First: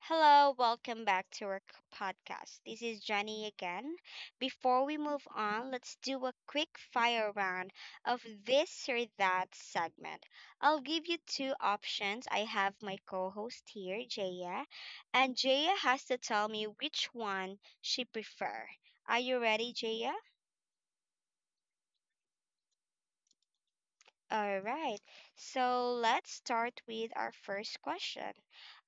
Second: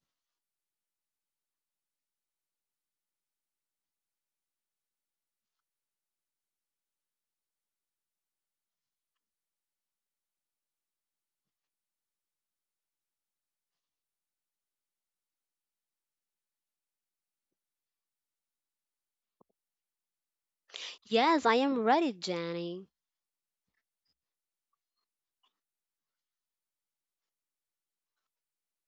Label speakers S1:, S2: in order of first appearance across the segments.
S1: Hello, welcome back to our podcast. This is Jenny again. Before we move on, let's do a quick fire round of this or that segment. I'll give you two options. I have my co host here, Jaya, and Jaya has to tell me which one she prefer. Are you ready, Jaya?
S2: Yes, I am ready, Jenny.
S1: All right. So let's start with our first question.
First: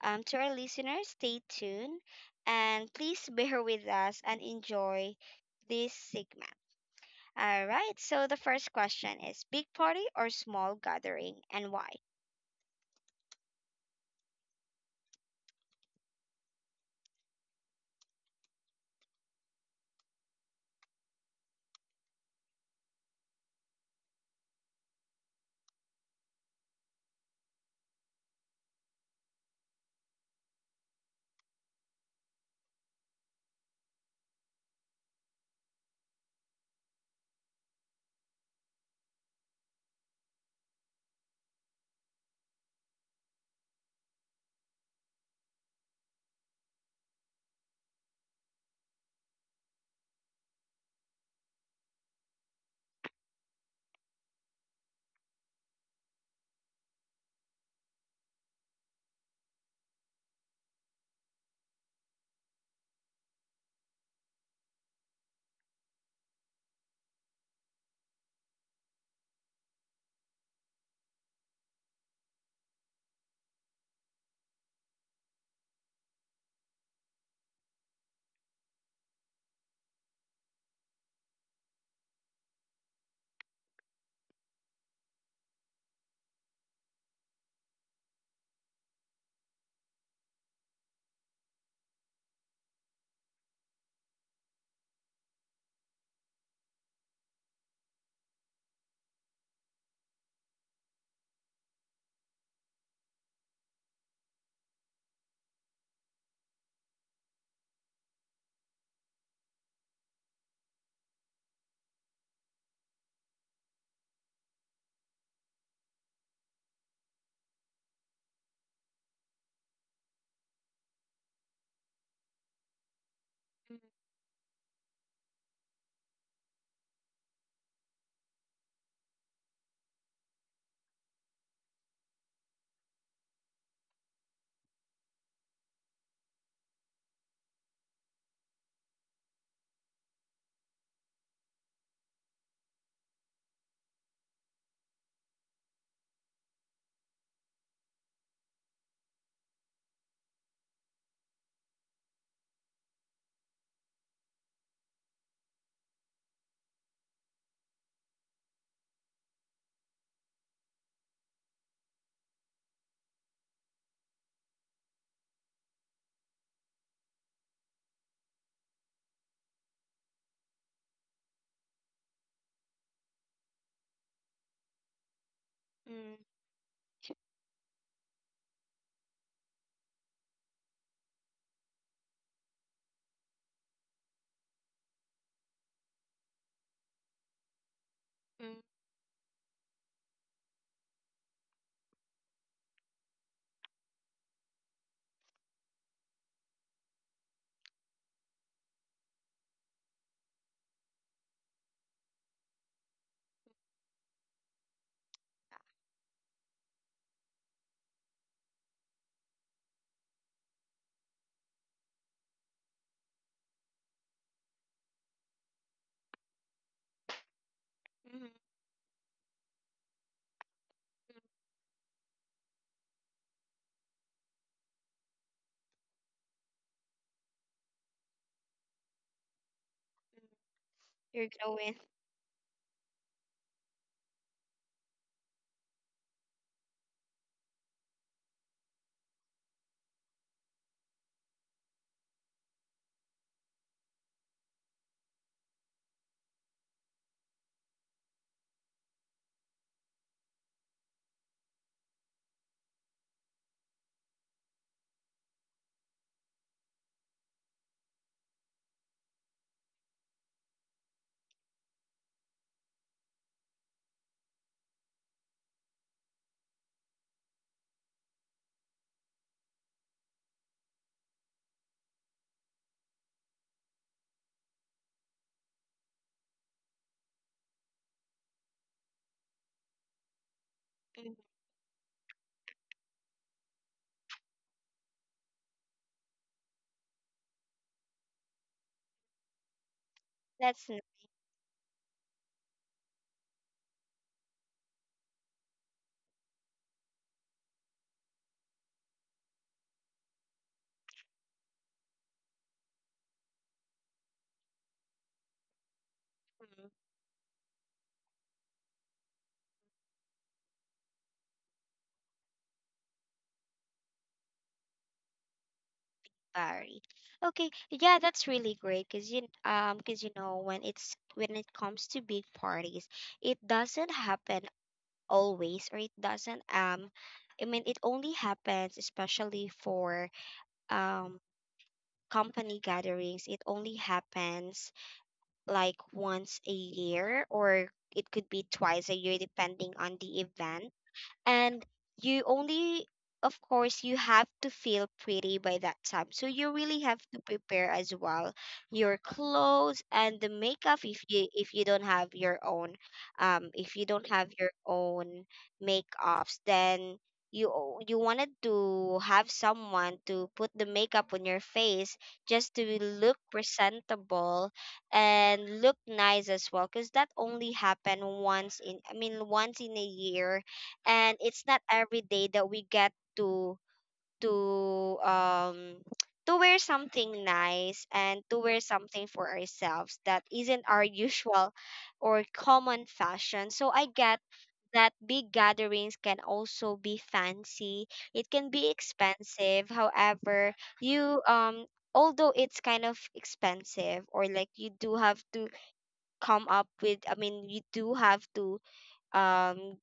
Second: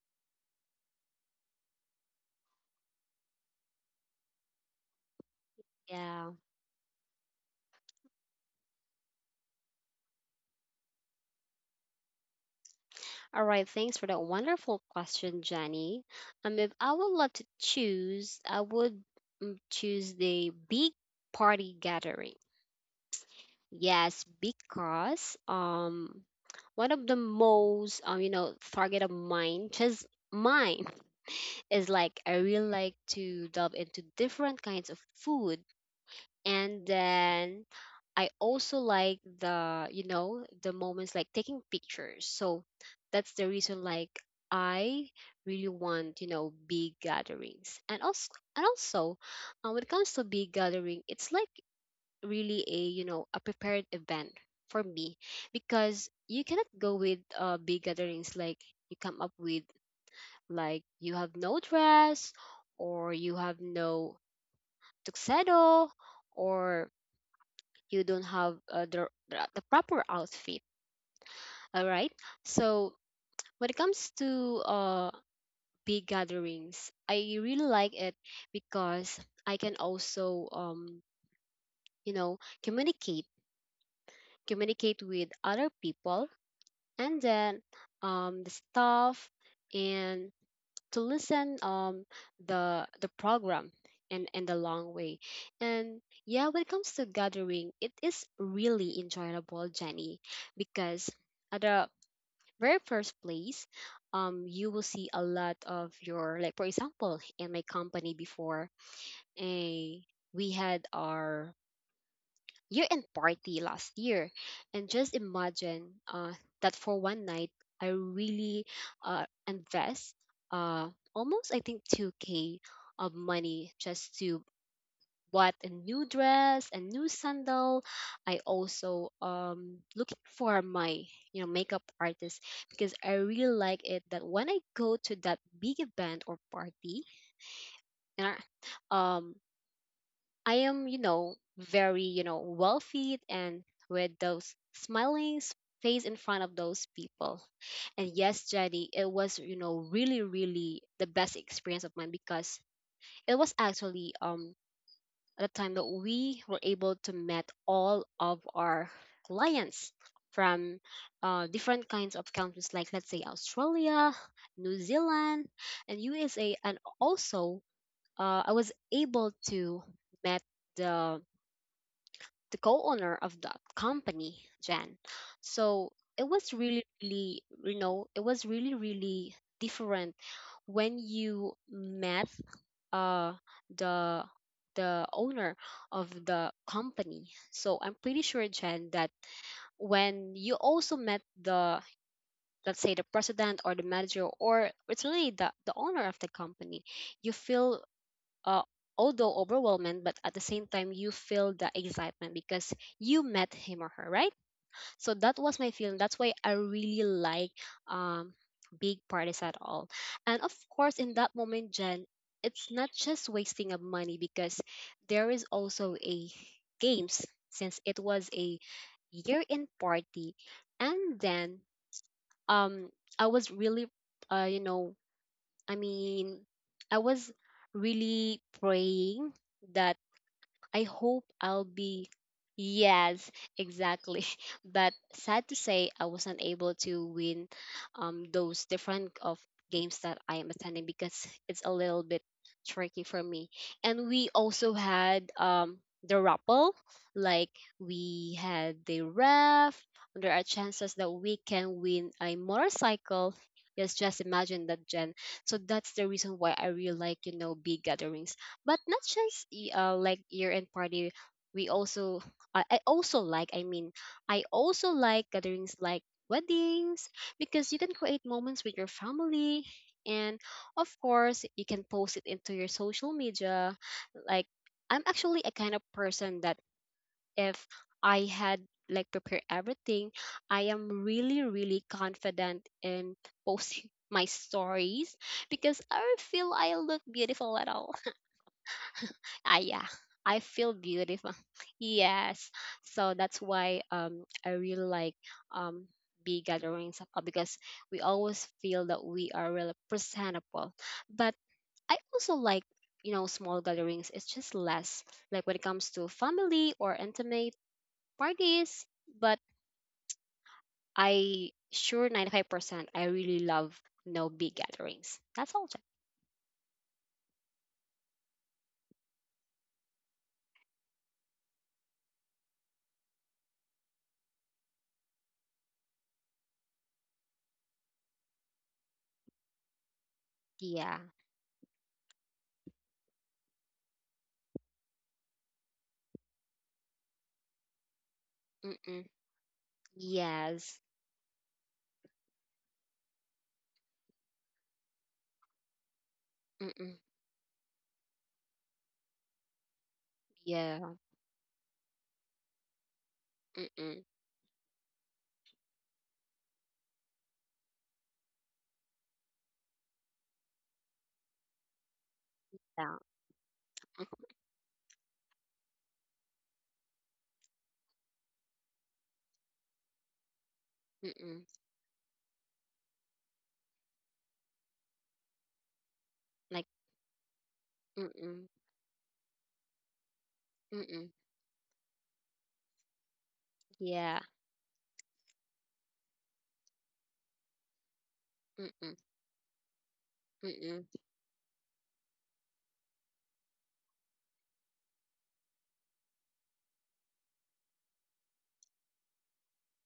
S1: To our listeners, stay tuned and please bear with us and enjoy this
S2: Yeah.
S1: segment. All right. So the first question is, big party or small gathering, and why?
S2: All right. Thanks for that wonderful question, Jenny. If I would love to choose, I would choose the big party gathering. Yes, because one of the most target of mine, just mine, is like I really like to delve into different kinds of food, and then I also like the the moments like taking pictures. So that's the reason like I really want big gatherings, and also when it comes to big gathering, it's like really a a prepared event for me, because you cannot go with big gatherings like you come up with, like you have no dress or you have no tuxedo or you don't have the proper outfit. All right. So when it comes to big gatherings, I really like it because I can also you know communicate communicate with other people, and then the staff, and to listen the program in the long way. And yeah, when it comes to gathering, it is really enjoyable, Jenny, because at the very first place, you will see a lot of your, like for example in my company before, a we had our year-end party last year, and just imagine that for one night I really invest uh, almost I think 2K of money
S1: Mm,
S2: just to bought a new dress, a new sandal. I also looking for my makeup artist because I really like it that when I go to that big event or party, and I, um I am, very, well feed, and with those face in front of those people. And yes, Jenny, it was, really, really the best experience of mine, because it was actually at the time that we were able to met all of our clients from different kinds of countries, like let's say Australia, New Zealand, and USA, and also I was able to met the the co-owner of that company, Jen. So
S1: mm,
S2: it was really, really, it was really, really different when you met uh the the owner of the company. So I'm pretty sure,
S1: mm,
S2: Jen, that when you also met the, let's say the president or the manager, or it's really the owner of the company, you feel uh, although overwhelming, but at the same time, you feel the excitement because you met him or her, right? So that was my feeling. That's why I really like um, big parties at all. And of course, in that moment, Jen, it's not just wasting of money, because there is also a games, since it
S1: mm,
S2: was
S1: mm,
S2: a year-end party, and
S1: mm.
S2: then um, I was really, uh, you know, I mean, I was really praying that I hope
S1: You're
S2: I'll
S1: going.
S2: be. Yes, exactly. But sad to say, I wasn't able to win those different of games that I am attending, because it's a little bit tricky for me. And we also had the rappel, like we had the ref. There are chances that we can win a motorcycle. Yes, just imagine that, Jen. So that's the reason why I really like, big gatherings, but not just like year-end party. We also I, I also like i mean I also like gatherings like weddings, because you can create moments with your family, and of course you can post it into your social media. Like, I'm actually a kind of person that if I had like prepare everything, I am
S1: Mhm,
S2: really really confident in posting my stories, because I feel I look beautiful at all. Ah, yeah, I
S1: That's
S2: feel
S1: mhm.
S2: beautiful. Yes, so that's why I really like um big gatherings, because we always feel that we are really presentable. But I also like, small gatherings. It's just less, like when it comes to family or intimate parties. But I sure 95% I really love no big gatherings. That's all. Jack.
S1: Sorry. Okay, yeah, that's really great because you know when it's when it comes to big parties, it doesn't happen always, or it doesn't I mean it only happens especially for
S2: Yeah.
S1: um company gatherings. It only happens like once a year, or it could be twice a
S2: Mm-mm.
S1: year depending on the event.
S2: Yes.
S1: And you only, of course, you have to feel pretty by that time, so you really
S2: Mm-mm.
S1: have to prepare as well your clothes and the makeup.
S2: Yeah.
S1: If you don't have your own, if you
S2: Mm-mm.
S1: don't have your own makeups, then you wanted to have someone to put the makeup on your face just to
S2: Yeah.
S1: look presentable and look nice as well, because that only happen once in, I mean, once in a year. And
S2: Mm-mm.
S1: it's not every day that we get to to wear
S2: Like,
S1: something nice and to
S2: mm-mm,
S1: wear something for ourselves that isn't our
S2: mm-mm,
S1: usual or common fashion. So I
S2: yeah,
S1: get that big gatherings can also be fancy. It can be
S2: mm-mm,
S1: expensive. However,
S2: mm-mm,
S1: you although it's kind of expensive, or like you do have to come up with, I mean, you do have to um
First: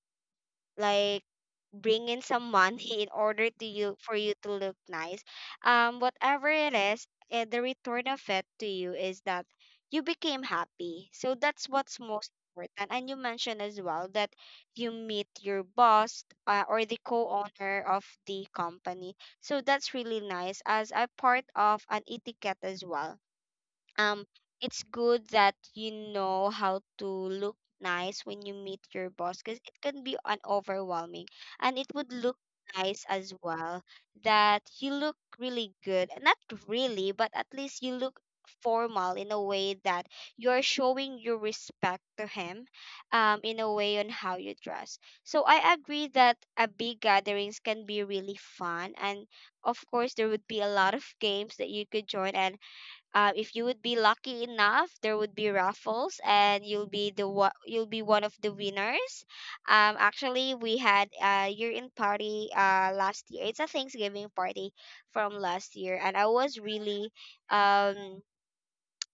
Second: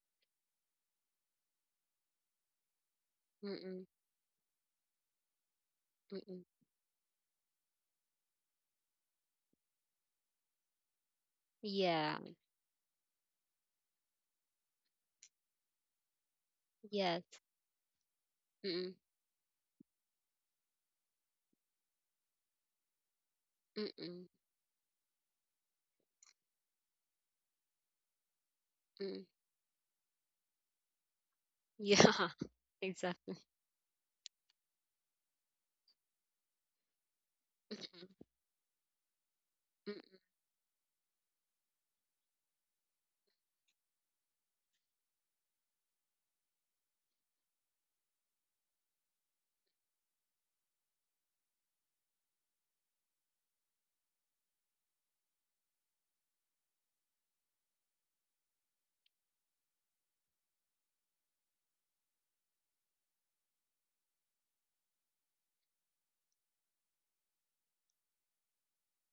S1: like bring in some money in order to
S2: mm-mm,
S1: you for you to look nice. um
S2: mm-mm,
S1: whatever it is, the return of it to you is that you became happy. So that's what's
S2: yeah,
S1: most important. And you mentioned as well that you meet your boss, or the
S2: yes,
S1: co-owner of the
S2: mm-mm,
S1: company. So that's really nice as a part of an etiquette as well. um
S2: mm-mm,
S1: it's good that you know how to look nice when you meet your
S2: mm-mm,
S1: boss, because it can be an overwhelming, and it would
S2: yeah,
S1: look nice as
S2: exactly.
S1: well that you look really good. Not really, but at least you
S2: Mm-mm,
S1: look formal in a way that
S2: mm-mm.
S1: you're showing your respect to him, in a way on how you dress. So I agree that a big gatherings can be really fun, and of course there would be a lot of games that you could join, and if you would be lucky enough, there would be raffles and you'll be you'll be one of the winners. Actually, we had a year end party last year. It's a thanksgiving party from last year, and I was um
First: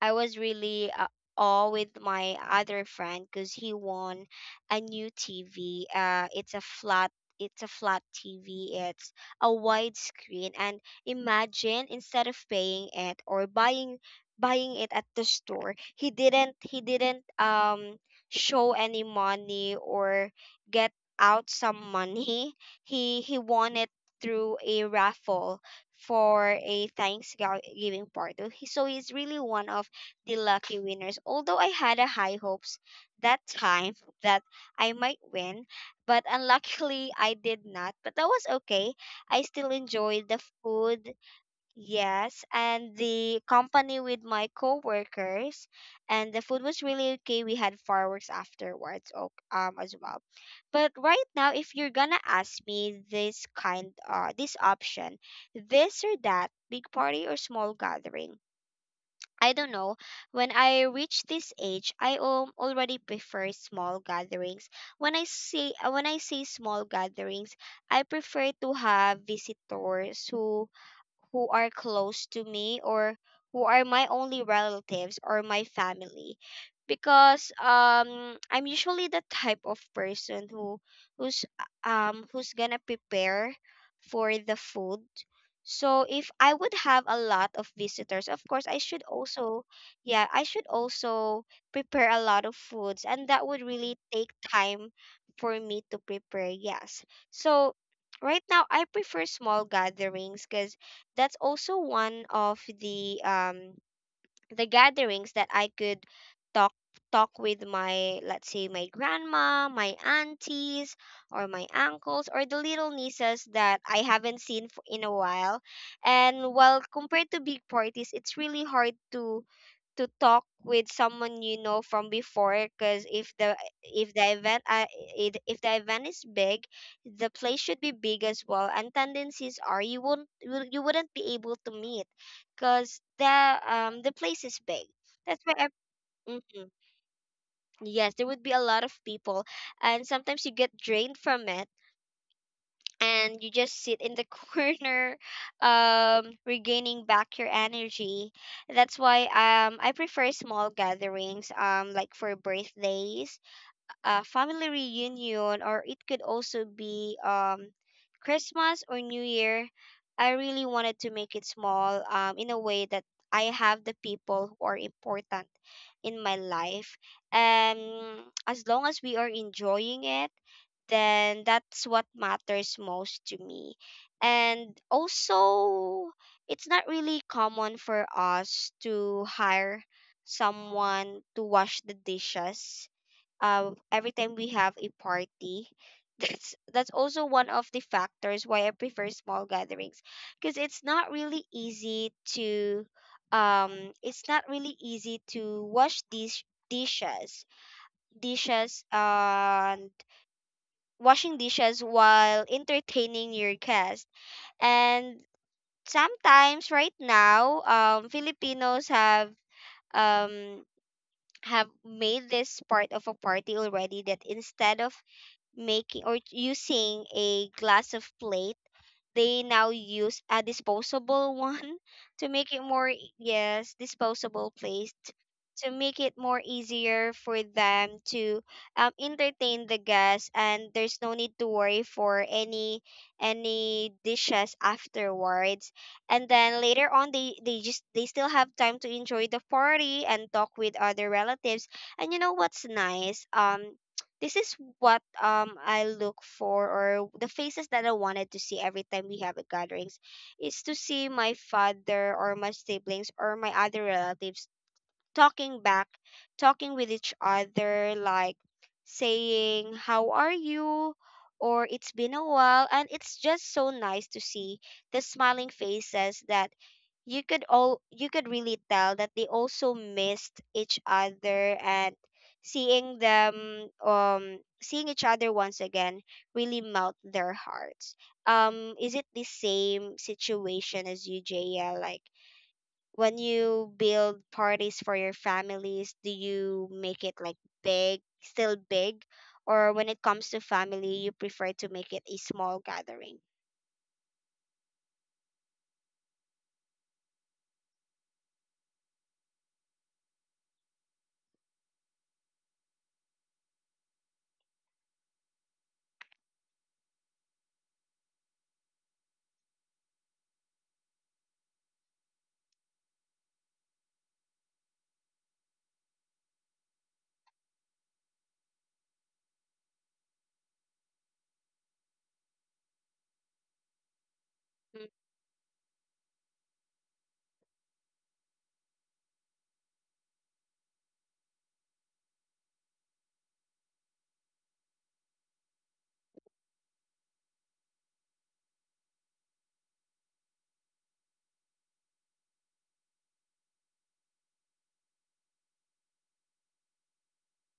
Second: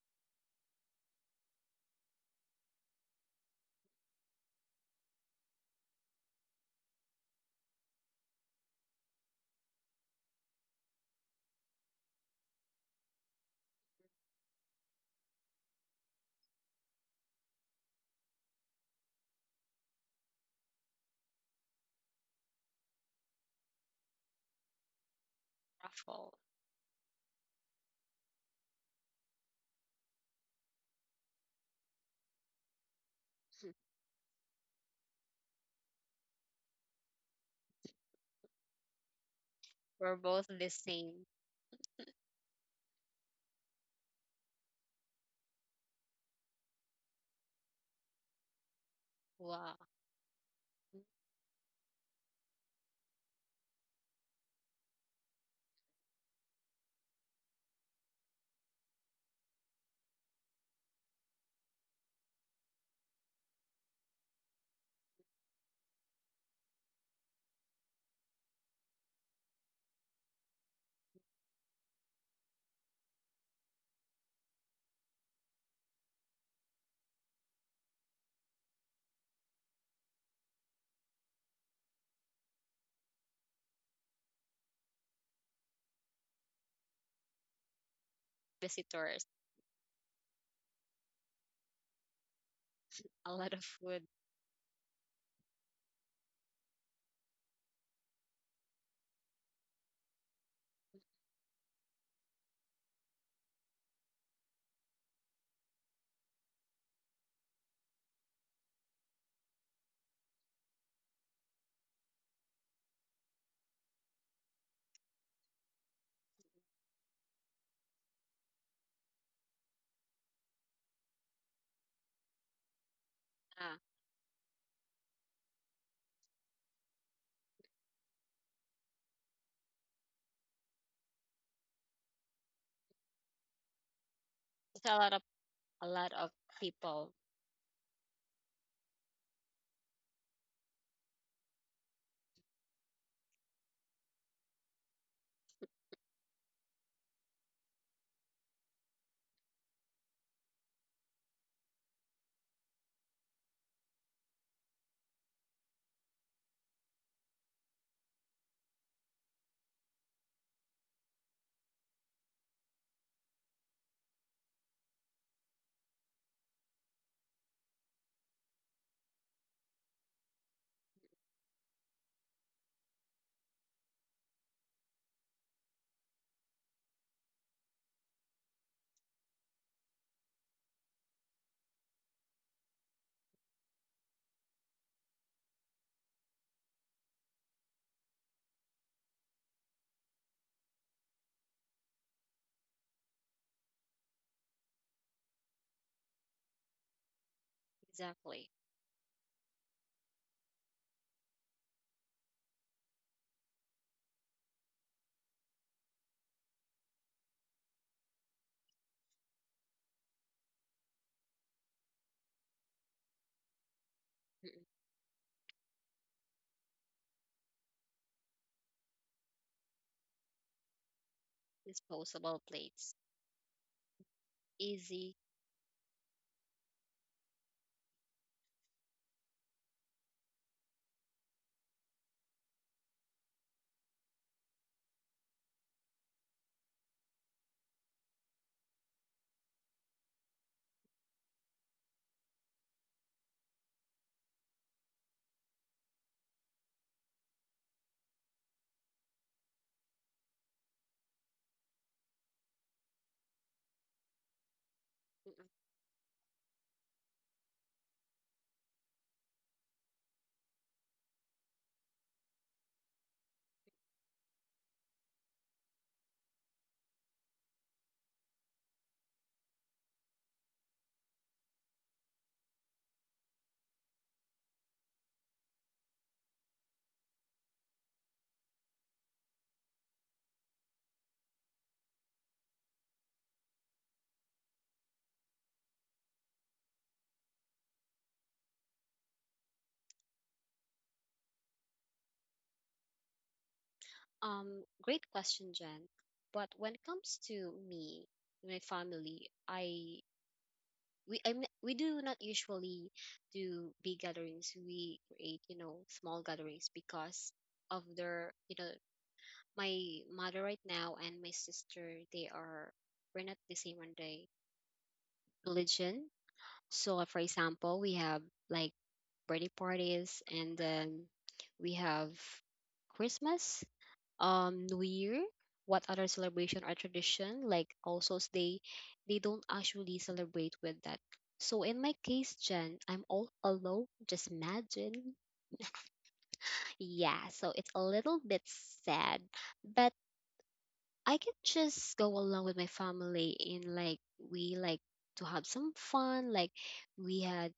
S1: really awe with my other friend because he won a new TV. It's a flat. It's a flat TV. It's a wide screen, and imagine instead of paying it or buying it at the store, he didn't show any money or get out some money. He won it through a raffle
S2: Ruffle.
S1: for a Thanksgiving party. So he's really one of the lucky winners. Although I had a high hopes that time that I might win, but unluckily I did not. But that was okay. I still
S2: We're
S1: enjoyed the
S2: both the
S1: food,
S2: same.
S1: yes, and the company with my coworkers, and the food was really okay. We had fireworks afterwards,
S2: Wow,
S1: as well. But right now, if you're gonna ask me this kind, this option, this or that, big party or small gathering, I don't know. When I reach this age, I already prefer small gatherings. When I say small gatherings, I prefer to have visitors who are close to me, or who are my only relatives or my family, because I'm usually the type of person who's who's gonna prepare for the food. So if I would have a lot of visitors, of course I should
S2: visitors,
S1: also, yeah, I should also prepare a lot of foods, and
S2: a
S1: that
S2: lot
S1: would
S2: of
S1: really
S2: food.
S1: take time for me to prepare. Yes. So right now I prefer small gatherings, cuz that's also one of the the gatherings that I could talk talk with my, let's say, my grandma, my aunties, or my uncles, or the little nieces that I haven't seen for, in a while. And while compared to big parties, it's really hard to talk with someone you know from before, because
S2: Yeah,
S1: if the event uh, if the event is big, the place should be big as well, and tendencies are you won't you you wouldn't be able to meet because the the place is
S2: it's
S1: big.
S2: a lot of
S1: That's why I,
S2: a lot of
S1: mhm,
S2: people.
S1: yes, there would be a lot of people, and sometimes you get drained from it, and you just sit in the corner regaining back your energy. That's why I prefer small gatherings, like for birthdays, a family reunion, or it could also be Christmas or New Year. I really wanted to make it small, in a way that I have the people who are important in my life. And as long as we are enjoying it, then that's what matters most to me. And also, it's not really common for us to hire someone to wash the dishes every time we have a party. That's also one of the factors why I prefer small gatherings, because it's not really easy to it's not really easy to wash these dishes
S2: Exactly.
S1: dishes, and washing dishes while entertaining your guest. And sometimes right now Filipinos um have made this part of a party already that
S2: Mm-mm.
S1: instead of making or using a glass of plate, they now use a disposable one. to
S2: Disposable
S1: make it more
S2: plates,
S1: e- yes, disposable plate
S2: easy.
S1: to make it more easier for them to, entertain the guests, and there's no need to worry for any dishes afterwards. And then later on, they still have time to enjoy the party and talk with other relatives. And you know what's nice, this is what I look for, or the faces that I wanted to see every time we have a gatherings, is to see my father or my siblings or my other relatives talking back, talking with each other, like saying, "How are you?" Or, "It's been a while." And it's just so nice to see the smiling faces that you could really tell that they also missed each other, and seeing them seeing each other once again really melt their hearts. Is it the same situation as you, Jaya? Like when you build parties for your families, do you make it like big, still big, or when it comes to family, you prefer to make it a small gathering?
S2: Great question, Jen. But when it comes to me, my family, we do not usually do big gatherings. We create, small gatherings, because of their, my mother right now and my sister, they are we're not the same on the religion. So for example, we have like birthday parties, and then we have Christmas, New Year, what other celebration or tradition, like also they don't actually celebrate with that. So in my case, Jen, I'm all alone. Just imagine. Yeah, so it's a little bit sad, but I can just go along with my family in, like, we like to have some fun. Like, we had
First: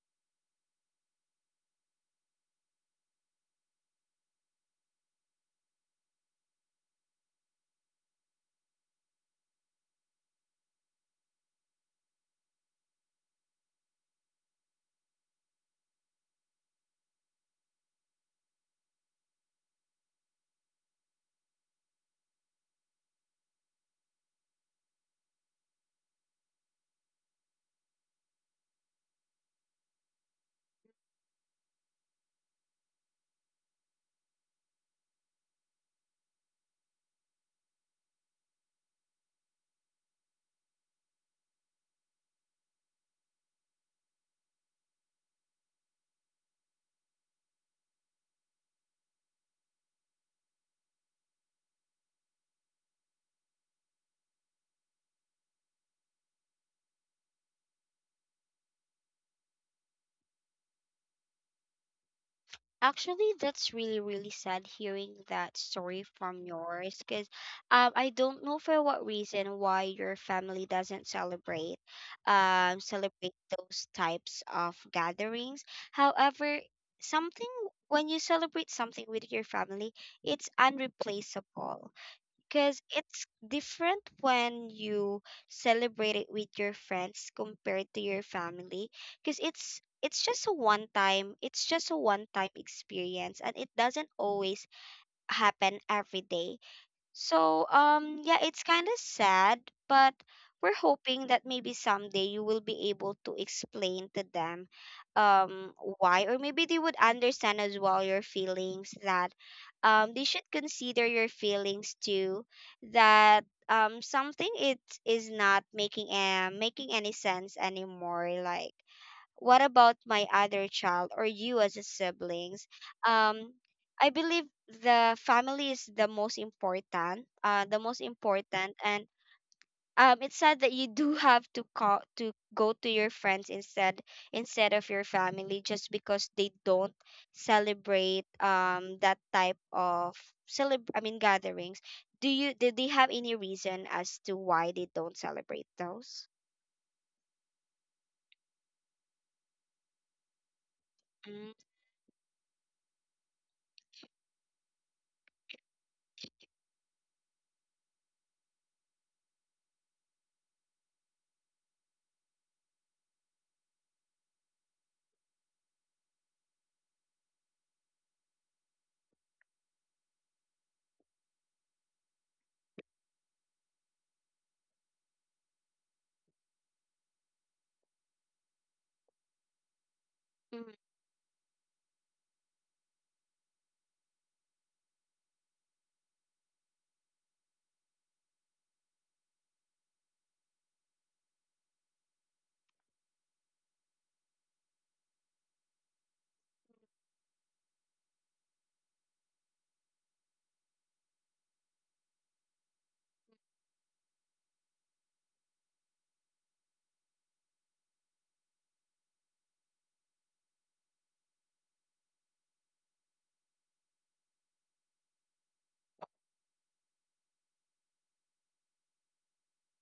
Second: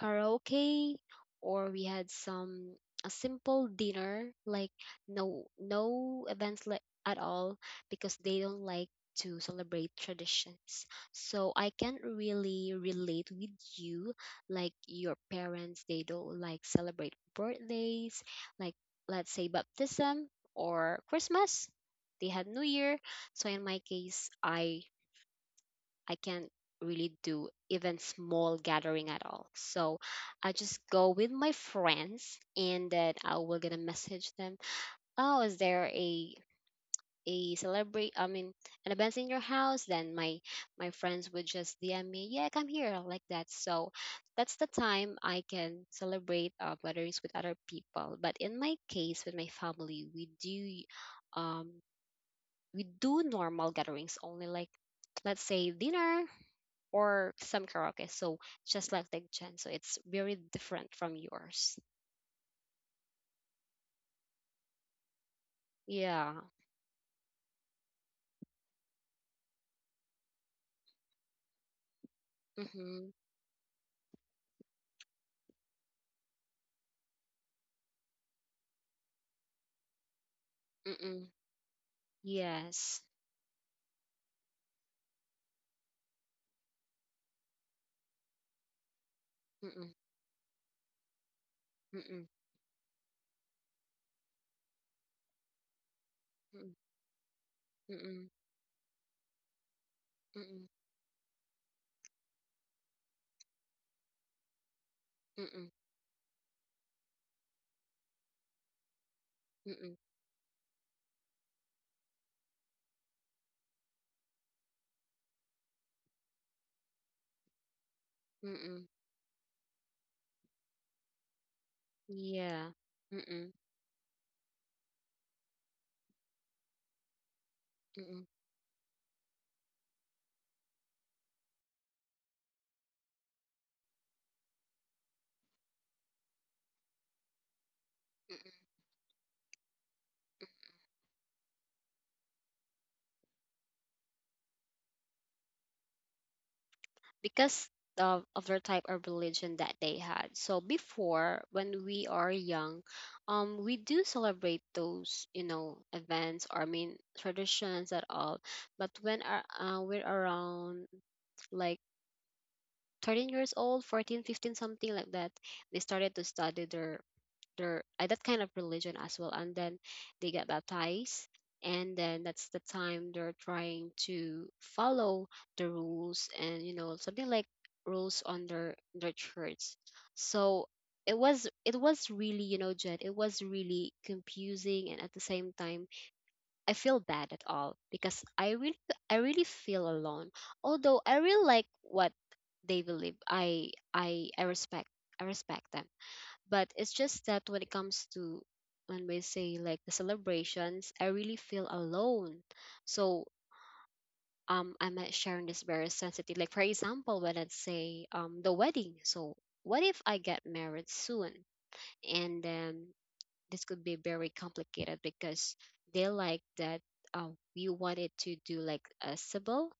S2: karaoke or we had some a simple dinner, like no no events like at all, because they don't like to celebrate traditions, so I can't really relate with you, like your parents, they don't like celebrate birthdays, like let's say baptism or Christmas, they had New Year. So in my case, I can't really do even small gathering at all. So I just go with my friends, and then I will gonna message them. Oh, is there a celebrate, I mean an event in your house? Then my friends would just DM me, yeah, come here, like that. So that's the time I can celebrate gatherings with other people. But in my case, with my family, um we do normal gatherings only, like let's say dinner or some karaoke. So just like the Gen, so it's very different from yours.
S1: Actually, that's really, really sad hearing that story
S2: Yeah.
S1: from yours, because I don't know for what reason why your family doesn't
S2: Mm-hmm.
S1: celebrate those types of gatherings. However, something, when you celebrate something with your family, it's
S2: Mm-mm.
S1: unreplaceable, because
S2: Yes.
S1: it's different when you celebrate it with your friends compared to your family, because
S2: Mm-mm.
S1: it's just a one time, it's just a
S2: Mm-mm.
S1: one time experience, and it doesn't always happen every day.
S2: Mm-mm.
S1: So,
S2: Mm-mm.
S1: yeah, it's kind of sad, but
S2: Mm-mm.
S1: we're hoping that maybe someday you will be able to explain to them,
S2: Mm-mm.
S1: um, why, or maybe they would understand as well your feelings, that
S2: Mm-mm.
S1: they should consider your feelings too, that something it is not making making any sense anymore, like
S2: Mm-mm.
S1: what about my other child, or you as a siblings.
S2: Yeah. Mm-mm.
S1: um I believe the family is the most important, the most
S2: Mm-mm.
S1: important. And it's sad that you do have to call to go to your friends instead, instead of your family just because they don't celebrate that type of celeb I mean gatherings. Do you do they have any reason as to why they don't celebrate those?
S2: Because of their type of religion that they had. So before,
S1: Mm.
S2: when we are young, we do celebrate those, events, or I mean traditions at all. But when are we're around like 13 years old, 14, 15, something like that, they started to study their that kind of religion as well, and then they get baptized, and then that's the time they're trying to follow the rules, and you know something like rules on their church. So
S1: Mm,
S2: it was really, you know, Jed, it was really confusing, and at the same time I feel bad at all, because I really feel alone. Although I really like what they believe, I respect, I respect them, but it's just that when it comes to, when we say like the celebrations, I really feel alone. So I'm not sharing this very sensitive. Like for example, when I say the wedding. So what if I get married soon? And then this could be very complicated, because they like that uh, we wanted to do like a civil,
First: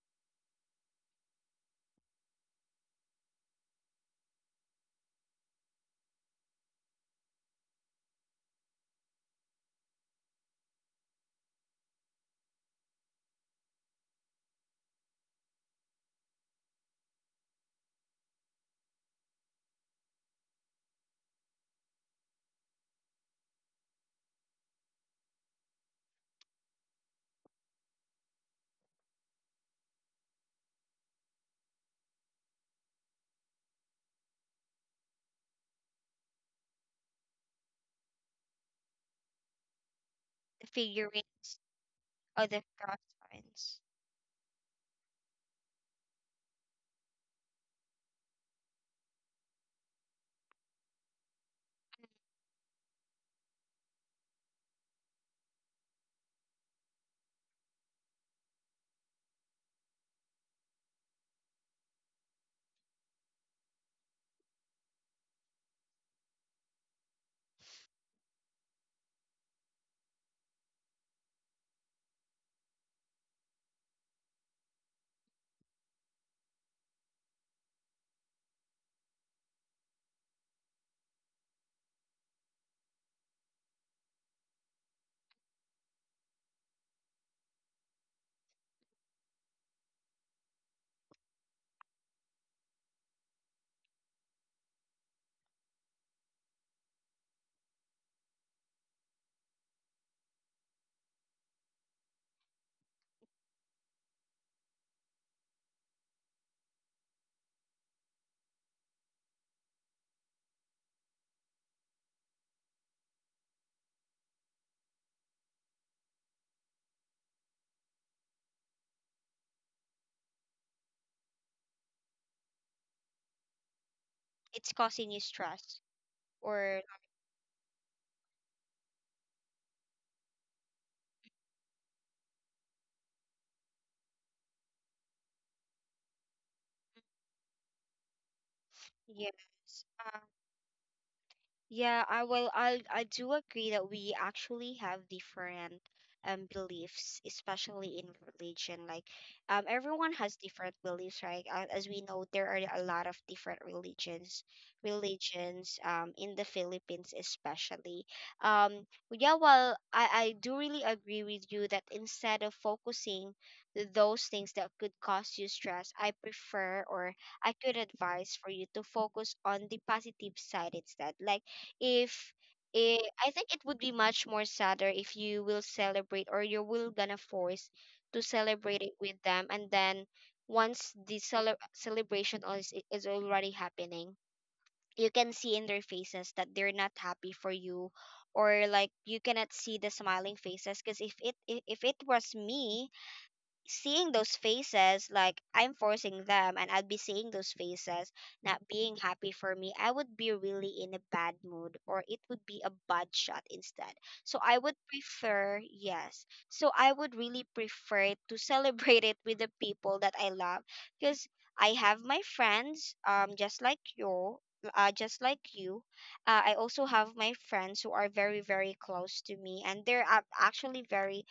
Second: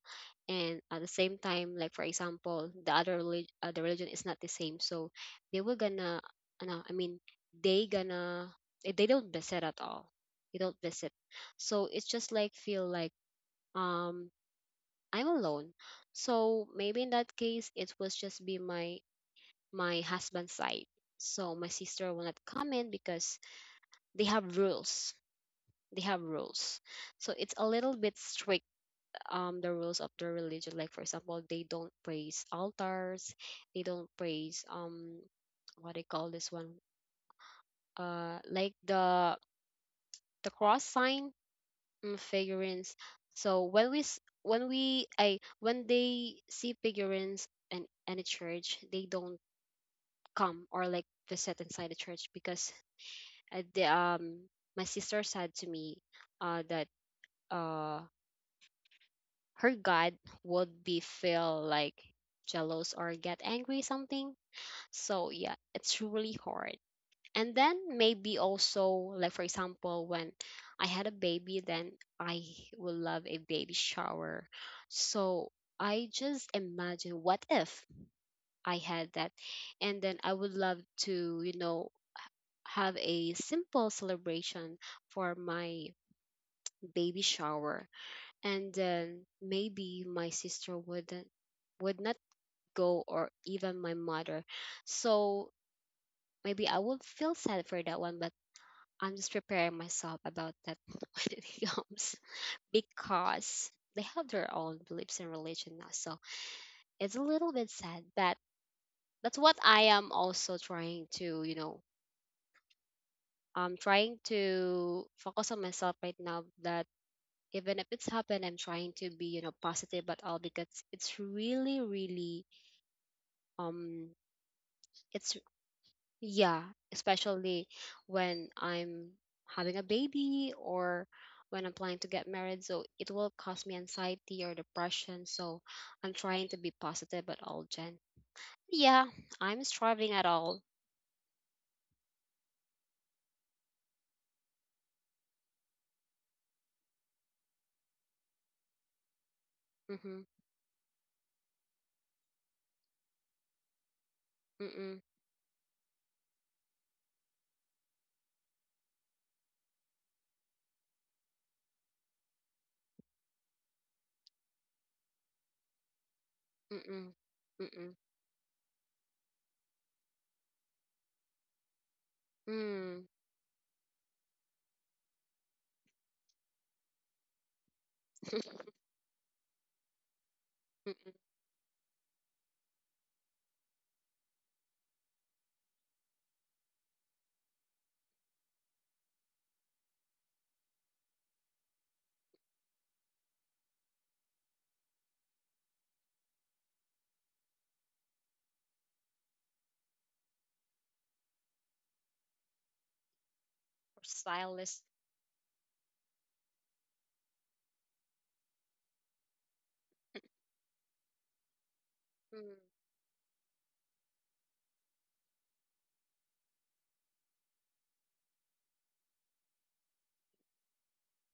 S2: and at the same time, like for example the the religion is not the same, so they were gonna no, I mean they gonna they don't visit at all, they don't visit. So it's just like feel like, um I'm alone. So maybe in that case it was just be my husband's side, so my sister will not come in, because they have rules they have rules, so it's a little bit strict, the rules of their religion. Like for example, they don't praise altars, they don't praise what they call this one like the cross
S1: figuring,
S2: sign, mm,
S1: other
S2: figurines.
S1: cross
S2: So
S1: friends.
S2: when when we I when they see figurines in any church, they don't come or like visit inside the church, because the my sister said to me that uh her god would be feel like jealous or get angry something. So yeah, it's really hard. And then maybe also, like for example, when I had a baby, then I would love a baby shower. So I just imagine, what if I had that, and then I would love to, you know, have a simple celebration for my baby shower, and then maybe my sister would not go, or even my mother. So maybe I would feel sad for that one, but I'm just preparing myself about that when it comes. Because they have their own beliefs and religion now, so it's a little bit sad, but that's what I am also trying to, you know, I'm trying to focus on myself right now, that even if it's happened, I'm trying to be, you know, positive about all, because it's really really um
S1: It's causing you
S2: it's,
S1: stress,
S2: yeah,
S1: or
S2: especially when I'm having a baby, or when I'm planning to get married, so it will cause me anxiety or depression. So I'm trying to be positive at all, Jen. Yeah,
S1: yes.
S2: I'm striving
S1: uh,
S2: at all.
S1: Yeah, I, well, I do agree that we actually have different beliefs, especially in religion. Like, everyone
S2: Mm-hmm.
S1: has different beliefs, right? As we know, there are a lot of different
S2: Mm-mm.
S1: religions in the Philippines especially. Yeah, well, I do really agree with you that instead of focusing those things that could cause you stress, I prefer,
S2: Mm-mm.
S1: or I could
S2: Mm-mm.
S1: advise for you to focus on the positive side instead. Like if eh,
S2: Mm.
S1: I think it would be much more sadder if you will celebrate or you will gonna force to celebrate it with them, and then once the
S2: Mm-mm.
S1: celebration is already happening, you can see in their faces that they're not happy for you, or like you cannot see the smiling faces. Because if it was me, seeing those faces, like I'm forcing them and I'd be seeing those faces not being happy for me, I would be really in a bad mood or it would be a bad shot instead. So I would
S2: Stylist.
S1: prefer, yes. So I would really prefer to celebrate it with the people that I love because I have my
S2: Mm,
S1: friends, just like you. Just like you, I also have my friends who are very, very close to me, and they're actually very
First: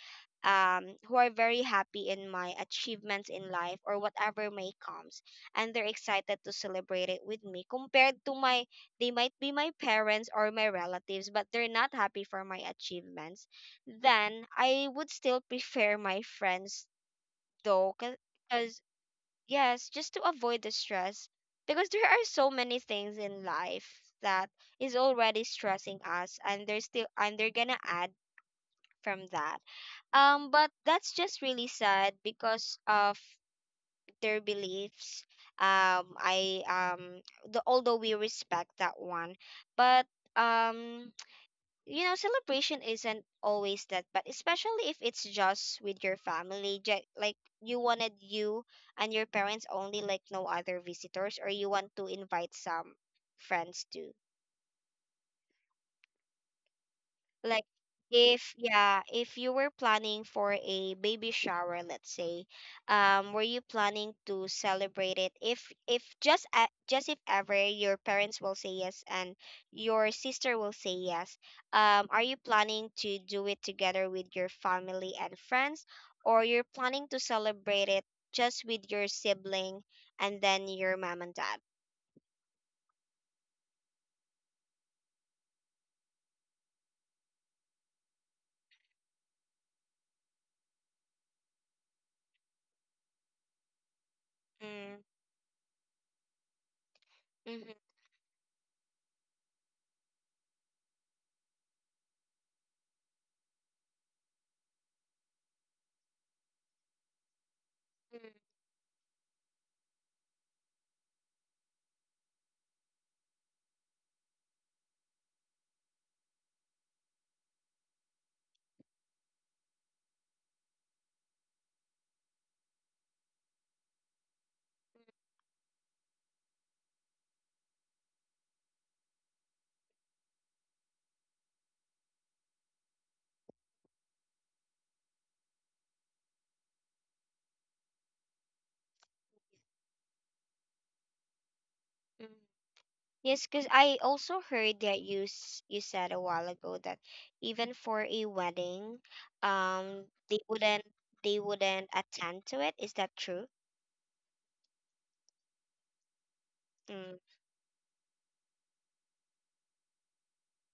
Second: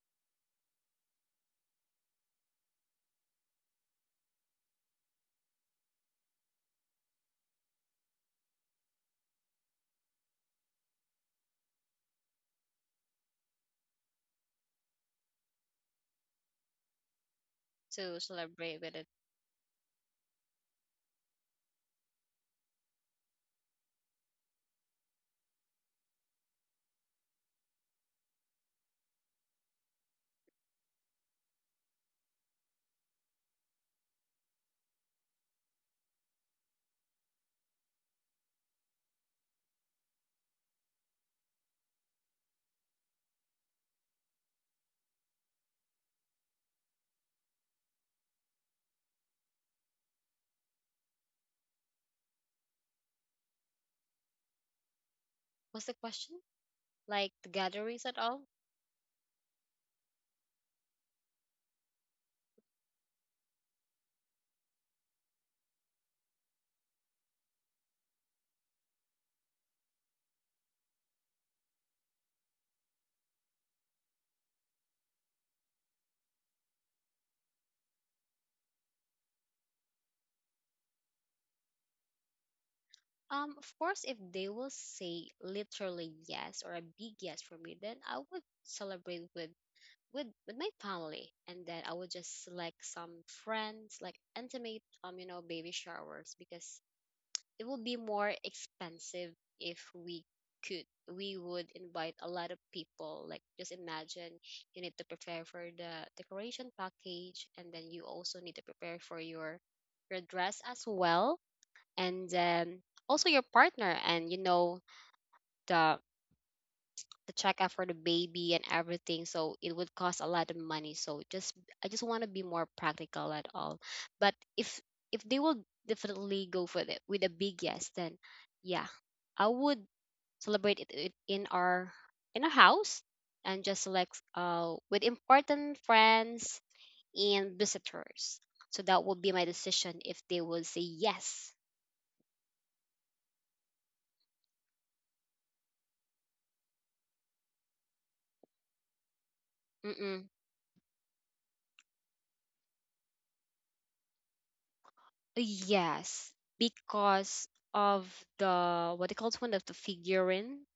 S1: who are very happy in my achievements in life or whatever may comes, and they're excited to celebrate it with me compared to my, they might be my parents or my relatives but they're not happy for my achievements. Then I would still prefer my friends though,
S2: to celebrate
S1: because
S2: with it.
S1: yes, just to avoid the stress, because there are so many things in life that is already stressing us, and they're gonna add from that. But that's just really sad because of their beliefs. I although we respect that one, but um, celebration isn't always that. But especially if it's just with your family, like you wanted you and your parents only, like no other visitors, or you want to invite some friends too.
S2: What's the question? Like the
S1: Like,
S2: gatherings at all?
S1: if yeah, if you were planning for a baby shower, let's say, um, were you planning to celebrate it if just a just if ever your parents will say yes and your sister will say yes? Um, are you planning to do it together with your family and friends, or you're planning to celebrate it just with your sibling and then your mom and dad?
S2: Of course, if they will say literally yes or a big yes for me, then I would celebrate with with my family, and then I would just select some friends, like intimate, you know, baby showers, because it
S1: Mm-hmm.
S2: will be more expensive if we could, we would invite a lot of people. Like, just imagine, you need to prepare for the decoration package, and then you also need to prepare for your dress as well, and also your partner, and you know, the the checkup for the baby and everything, so it would cost a lot of money. So just, I just want to be more practical at all. But if they will definitely go for it with a big yes, then yeah, I would celebrate it it in our house, and just select with important friends and visitors. So that would be my decision if they will say yes.
S1: Yes, because I also heard that you you said a while ago that even for a wedding, um,
S2: Mm-mm.
S1: they wouldn't they wouldn't attend to it. Is that true?
S2: Yes,
S1: Mm.
S2: because of the, what they call it, one of the figurine.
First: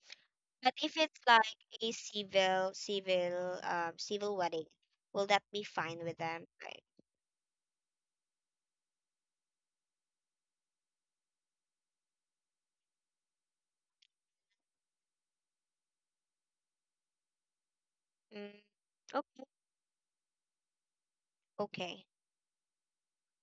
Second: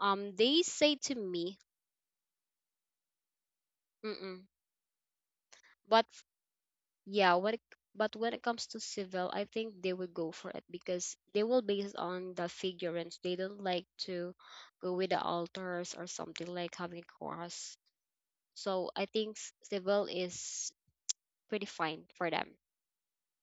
S2: They
S1: But
S2: say
S1: if
S2: to
S1: it's like
S2: me,
S1: a civil
S2: mm-mm.
S1: wedding, will that be fine
S2: But
S1: with
S2: f-
S1: them? Right.
S2: yeah, what it- but when it comes to civil, I think they would go for it, because they will base on the figurines. They don't like to go with the altars or something like having a cross.
S1: Mm,
S2: So I think
S1: okay.
S2: s- civil is pretty fine
S1: Okay.
S2: for them.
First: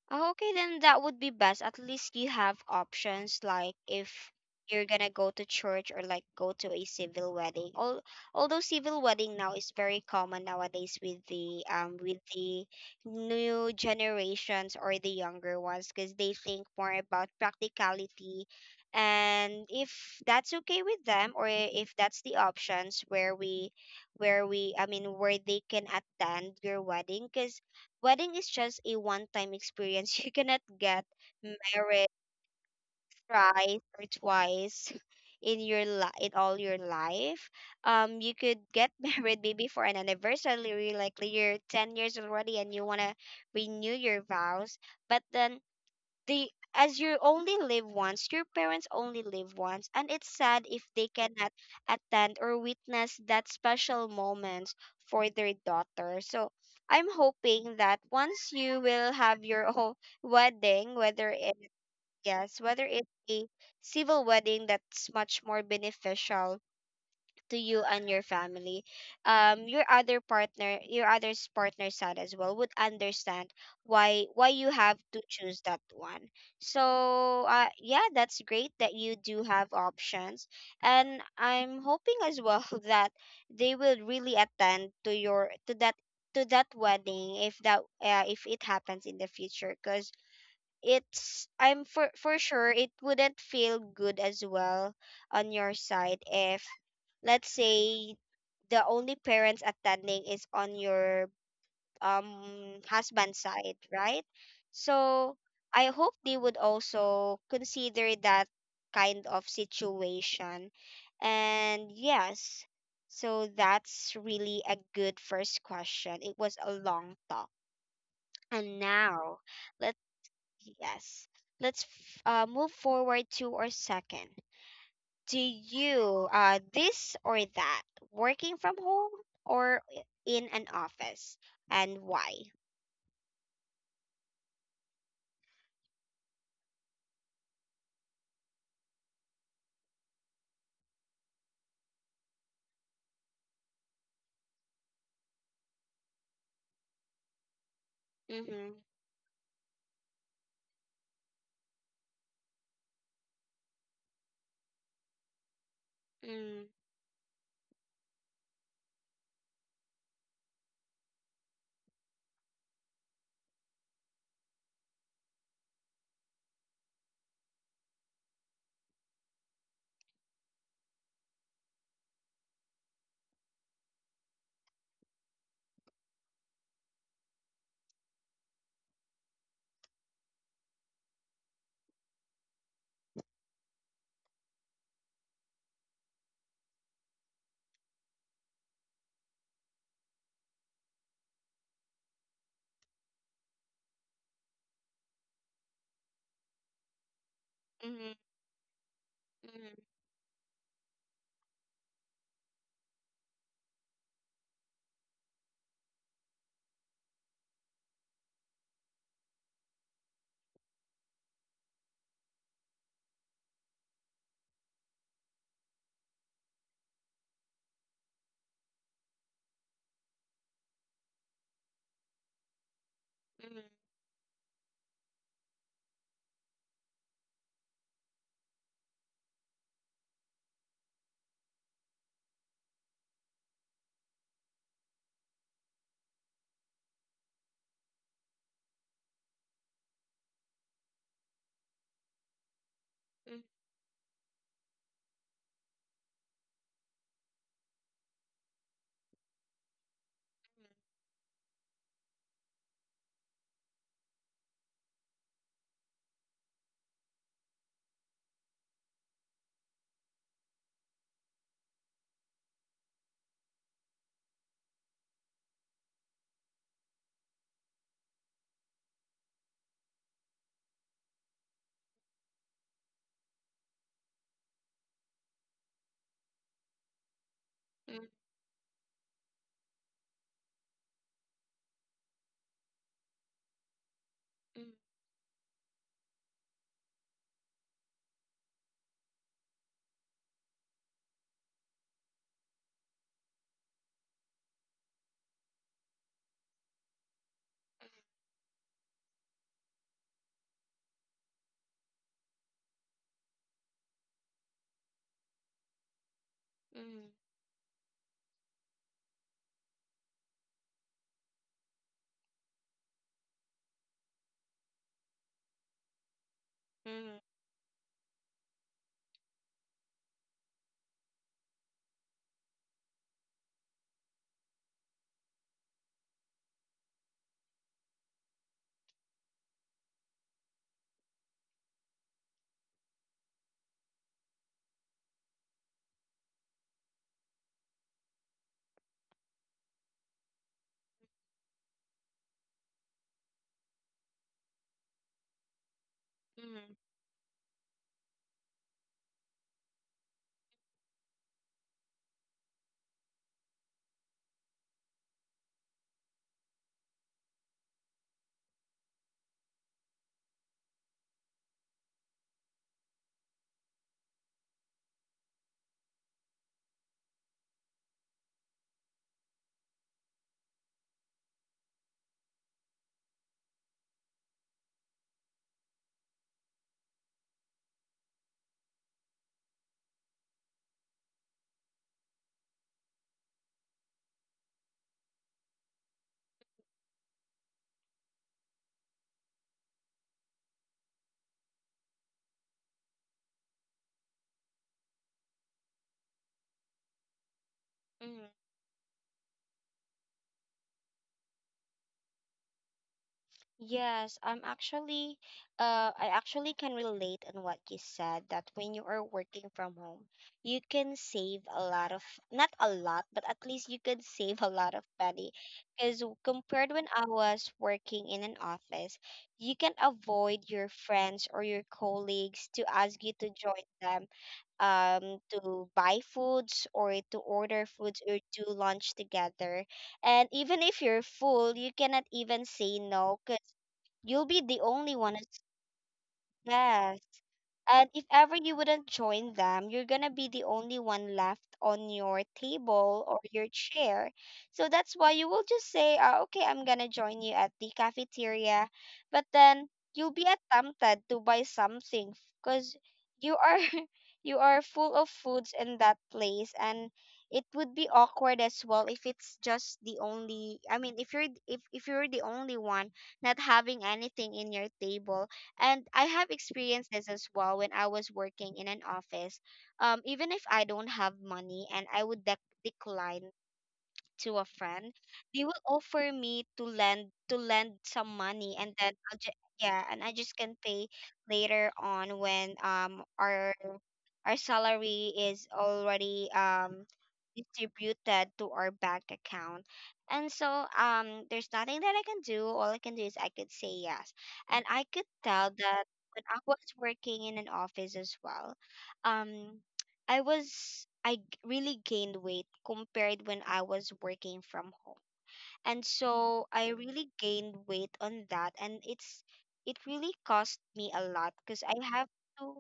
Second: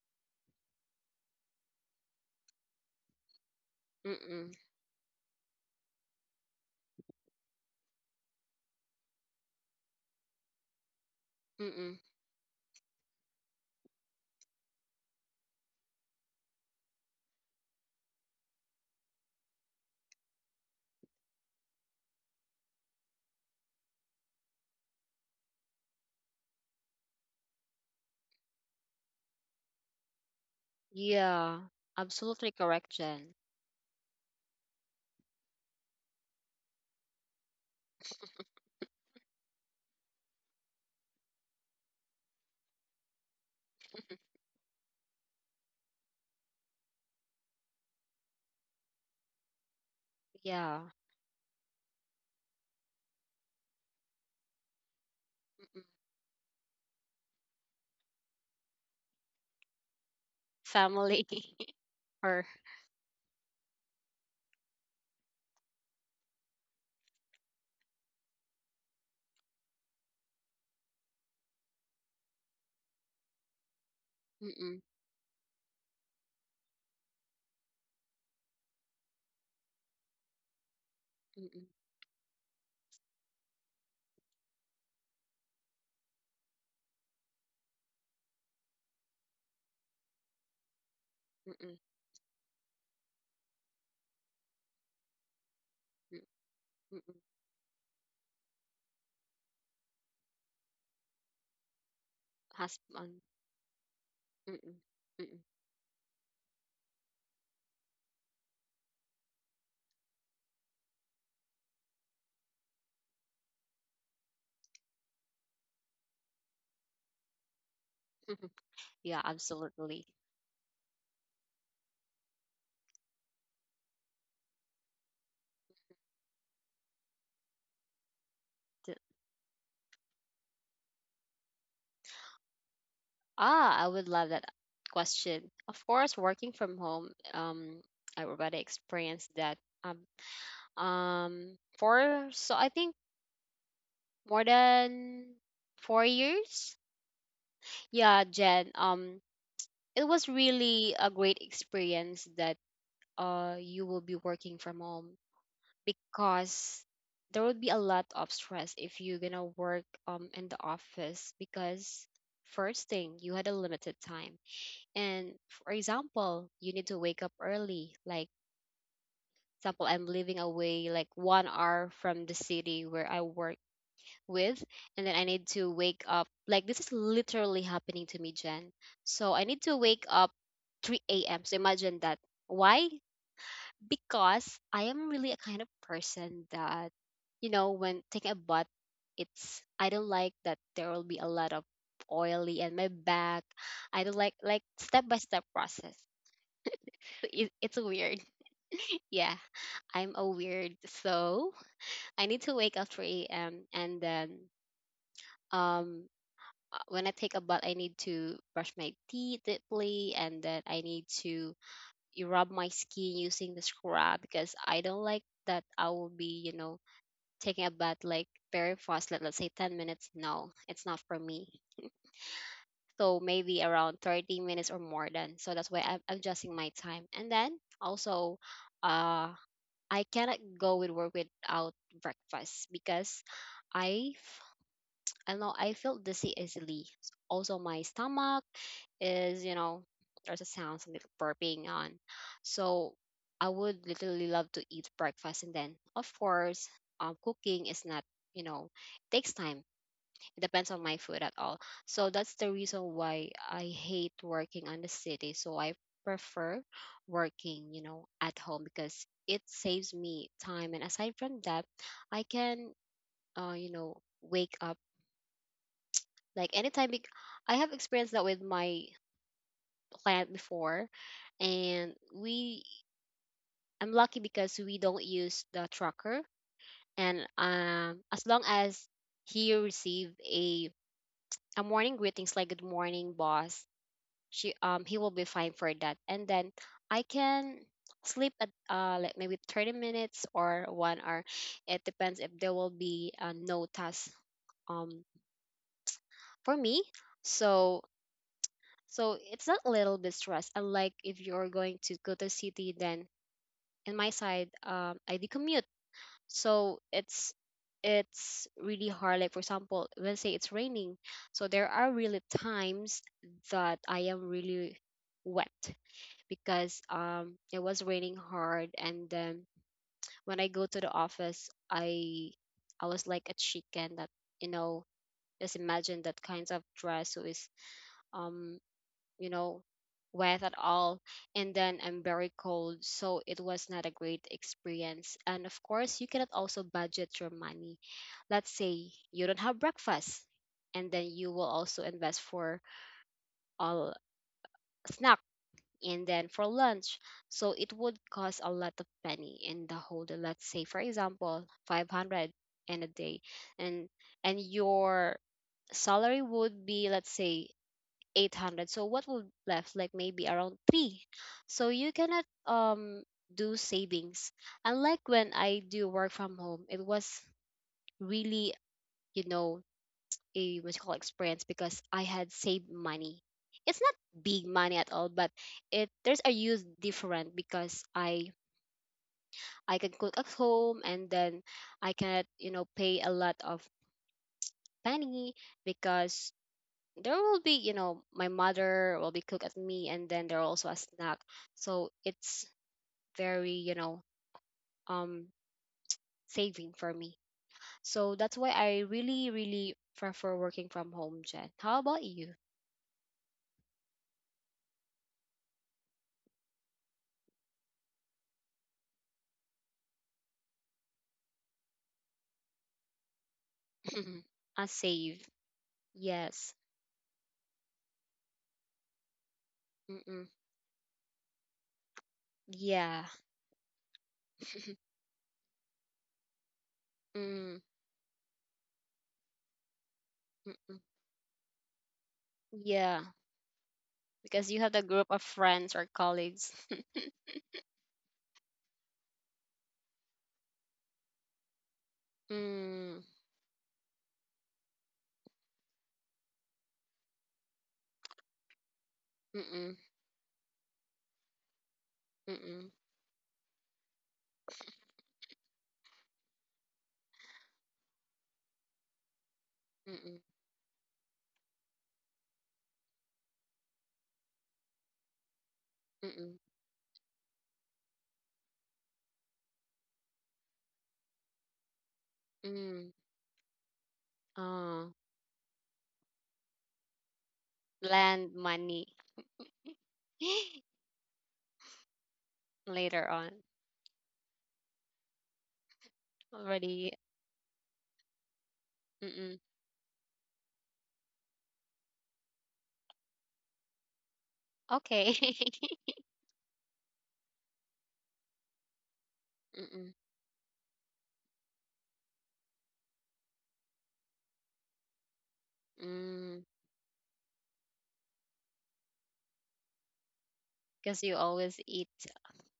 S1: Oh, okay, then that would be best. At least you have options, like if
S2: Mm-mm.
S1: you're gonna go to church or like go to a civil wedding. Al, although civil wedding now is very common nowadays
S2: Mm-mm.
S1: with the new generations or the younger ones, because they think more about practicality. And if that's okay with them, or if that's the options where we I mean where they can attend your wedding, because wedding is just a one-time experience. You cannot get
S2: Yeah,
S1: married
S2: absolutely correct, Jen.
S1: thrice or twice in your in all your life. You could get married maybe for an anniversary, like you're 10 years already, and you wanna renew your vows. But then they, as you only live once, your parents only live once, and it's sad if
S2: Yeah.
S1: they cannot attend or witness that special moment for their daughter. So I'm hoping that once you will have your own wedding,
S2: Family
S1: whether it
S2: or
S1: yes, whether it's a civil wedding, that's much more beneficial to you and your family. Um, your other partner, your other's partner side as well would understand why you
S2: mm-mm,
S1: have to choose that one. So uh, yeah, that's great that you do have options, and
S2: mm-mm,
S1: I'm hoping as well that they will really attend to your, to that, to that wedding, if that if it happens in the future, because it's
S2: mm-mm,
S1: I'm for sure it wouldn't feel good as well on your
S2: mm,
S1: side if,
S2: mm-mm,
S1: let's say, the only parents attending is on your
S2: husband.
S1: husband's side, right?
S2: Mm-mm, mm-mm,
S1: So I hope they would also consider that kind of situation. And yes, so that's really a good first question. It was a long talk.
S2: mm-mm.
S1: And
S2: Yeah,
S1: now, let
S2: absolutely.
S1: yes, let's move forward to our second. Do you, uh, this or that, working from
S2: Th-
S1: home or in an office, and why?
S2: Ah, I would love that question. Of course, working from home, everybody experienced that. Um, for so I think more than 4 years. Yeah, Jen.
S1: Mm-hmm.
S2: It was really a great experience that you will be working from home,
S1: Mm-hmm.
S2: because there would be a lot of stress if you're gonna work in the office, because first thing, you had a limited time, and for example, you need to wake up early, like, example, I'm living away like 1 hour from the city where I work with. And then I need to wake up, like, this is literally happening to me, Jen. So I need to wake up 3 a.m, so imagine that. Why? Because I am really a kind of person that, you know, when taking a bath, it's I don't like that there will be a lot of oily and my back. I don't like step by step process. So, it's weird.
S1: Mm-hmm.
S2: Yeah,
S1: Mm-hmm.
S2: I'm a weird. So I need to wake up 3 a.m. And then um when I take a bath, I need to brush my teeth deeply, and then I need to you rub my skin using the scrub, because I don't like that I will be, you know, taking a bath like very fast, let's say 10 minutes, no, it's not for me. So maybe
S1: Mm-hmm.
S2: around 30 minutes or more than. So that's why I'm adjusting my time. And then also, uh, I cannot go with work without breakfast, because I, f- I know I feel dizzy easily. Also my stomach is, you know, there's a sound, some little burping on, so I would literally love to eat breakfast. And then of course, cooking is, not, you know, takes time. It depends on my food at all. So that's the reason why I hate working on the city, so I prefer working, you know, at home, because it saves me time. And aside from that, I can you know, wake up like anytime, bec- I have experienced that with my plant before, and we, I'm lucky because we don't use the tracker, and
S1: Mm-hmm.
S2: as long as he receive a morning greetings, like good morning boss, she he will be fine for that. And then I can sleep at like maybe 30 minutes or 1 hour. It depends if there will be no task um for me. So, so it's not a little bit stress, unlike if you're going to go to city. Then in my side, I do commute, so
S1: Mm-hmm.
S2: it's really hard. Like for example, let's say it's raining, so there are really times that I am really wet, because it was raining hard. And then when I go to the office, I was like a chicken that, you know, just imagine that kinds of dress who is um you know, wet at all. And then I'm very cold. So it was not a great experience. And of course, you cannot also budget your money. Let's say you don't have breakfast, and then you will also invest for a snack, and then for
S1: Mm-hmm.
S2: lunch. So it would cost a lot of money in the whole day. Let's say, for example, 500 in a day. And and your salary would be, let's say, 800, so what will left, like maybe around 3, so you cannot do savings, unlike when I do work from home. It was really, you know, a what you call experience, because I had saved money. It's not big money at all, but it, there's a use different, because I can cook at home, and then I can, you know, pay a lot of money, because there will be, you know, my mother will be cook at me, and then there also a snack. So it's very, you know, um saving for me. So
S1: Mm-hmm.
S2: that's why I really really prefer working from home, Jen. How about you?
S1: Yes, I'm actually, I actually can relate on what you said that when you are working from home, you can save a lot of, not a lot, but at least you could save a
S2: A
S1: lot of
S2: save.
S1: money. Because
S2: Yes.
S1: compared when I was working in an office, you can
S2: Mm-mm.
S1: avoid your friends or your colleagues to ask
S2: Yeah.
S1: you to join them, to buy foods or to
S2: Mm.
S1: order foods or do lunch together. And even
S2: Mm-mm.
S1: if you're full, you cannot even say
S2: Yeah,
S1: no, 'cause you'll be
S2: because you
S1: the
S2: have the
S1: only
S2: group
S1: one.
S2: of
S1: It's
S2: friends or colleagues.
S1: sad. And if ever you wouldn't join them, you're gonna be the only one left on your
S2: Mm,
S1: table or your chair. So that's why you will just say, okay, I'm gonna join you at the cafeteria. But then
S2: mm-mm,
S1: you'll be tempted to buy something
S2: mm-mm,
S1: because you are you are full of foods in that place, and it would be awkward as well if it's just the
S2: mm-mm,
S1: only, I mean if you're the only one not having anything in your table. And I
S2: mm-mm,
S1: have experienced this as well when I was working in an office. Even if I don't have money and I would
S2: mm.
S1: decline to a
S2: Ah,
S1: friend, they will offer me to lend some
S2: land
S1: money, and
S2: money.
S1: then I'll ju- yeah, and I just can pay later on when
S2: Later on
S1: our salary is already
S2: already,
S1: distributed to our bank
S2: mm-mm.
S1: account. And so there's nothing that I can do, all I can do is I could say yes. And I could
S2: Okay.
S1: tell that when I was working in an office as well, um,
S2: Mm-mm.
S1: I was I g- really gained weight compared when I was working from home. And
S2: Mm,
S1: so I really gained weight on that, and it's it really cost me
S2: because
S1: a
S2: you
S1: lot,
S2: always
S1: because I
S2: eat.
S1: have to,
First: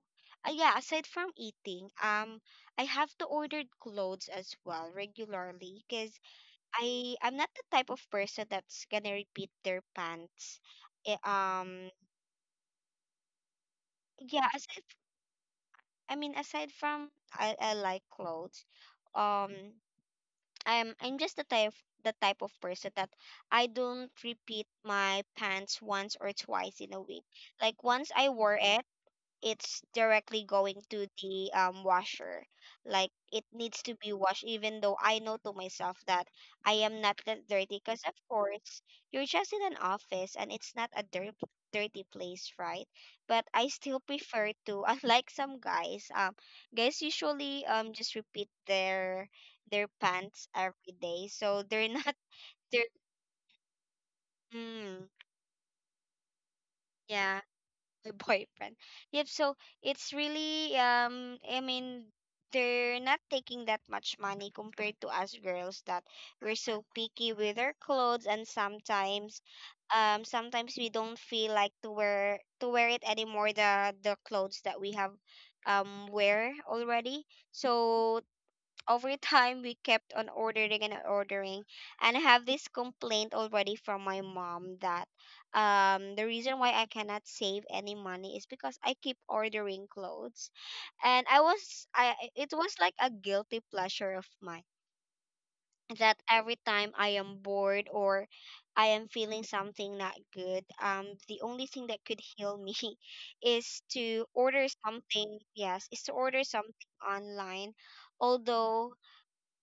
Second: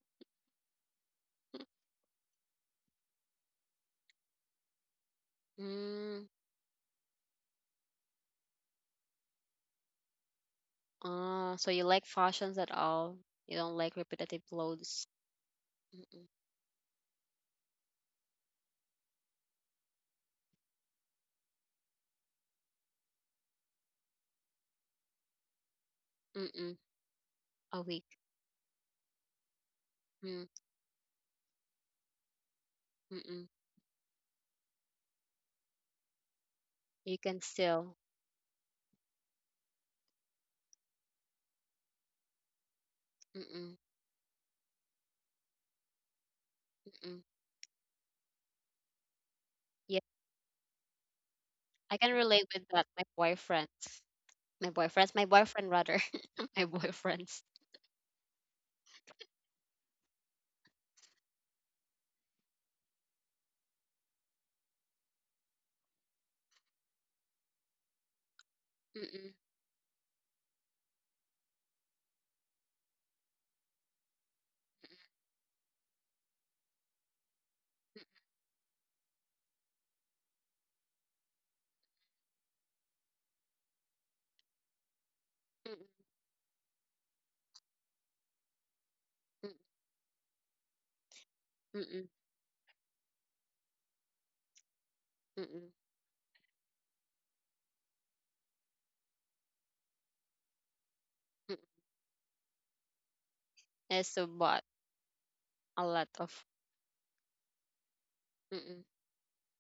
S1: yeah, aside from eating, um, I have to order clothes as well regularly, because
S2: Mm.
S1: I, I'm not the type of person that's gonna repeat their pants. Eh,
S2: Oh, so you
S1: um
S2: like fashions at all? You don't like repetitive
S1: yeah, aside
S2: clothes.
S1: I
S2: Mm-mm.
S1: mean aside from, I like clothes, um, I'm just the type, the type of person that I don't repeat my pants once or
S2: Mm-mm.
S1: twice in a week.
S2: A
S1: Like once
S2: week.
S1: I wore it, it's directly
S2: Mm.
S1: going to the washer. Like it
S2: Mm-mm.
S1: needs to be washed, even though I know to myself that I am
S2: You
S1: not
S2: can
S1: that dirty.
S2: still,
S1: Because of course, you're just in an office and it's not a dirty place, right? But I
S2: mm-mm.
S1: still prefer to, unlike some guys, guys
S2: Mm-mm.
S1: usually just repeat their
S2: Yeah,
S1: pants every day, so they're
S2: I can
S1: not
S2: relate with
S1: they're
S2: that, my boyfriend, my
S1: mm,
S2: boyfriends my boyfriend rather. My
S1: yeah,
S2: boyfriends.
S1: the boyfriend. Yep, so it's really I mean they're not taking that much money compared to us girls that we're so picky with our clothes, and
S2: Mm-mm.
S1: sometimes sometimes we don't feel like to wear it anymore, the clothes that we have wear already. So over time we kept on ordering and ordering, and I have this complaint already from my mom that
S2: Mm-mm.
S1: the reason why I cannot save any money is because I keep
S2: Mm-mm.
S1: ordering clothes. And I was,
S2: Mm-mm.
S1: I it was like a guilty pleasure of mine
S2: Mm-mm.
S1: that every time I am bored or I am feeling something not good, the only thing that could heal me is
S2: Yes,
S1: to
S2: so
S1: order
S2: bought
S1: something,
S2: a
S1: yes, is to
S2: lot
S1: order
S2: of
S1: something online,
S2: mm. Mm-mm.
S1: although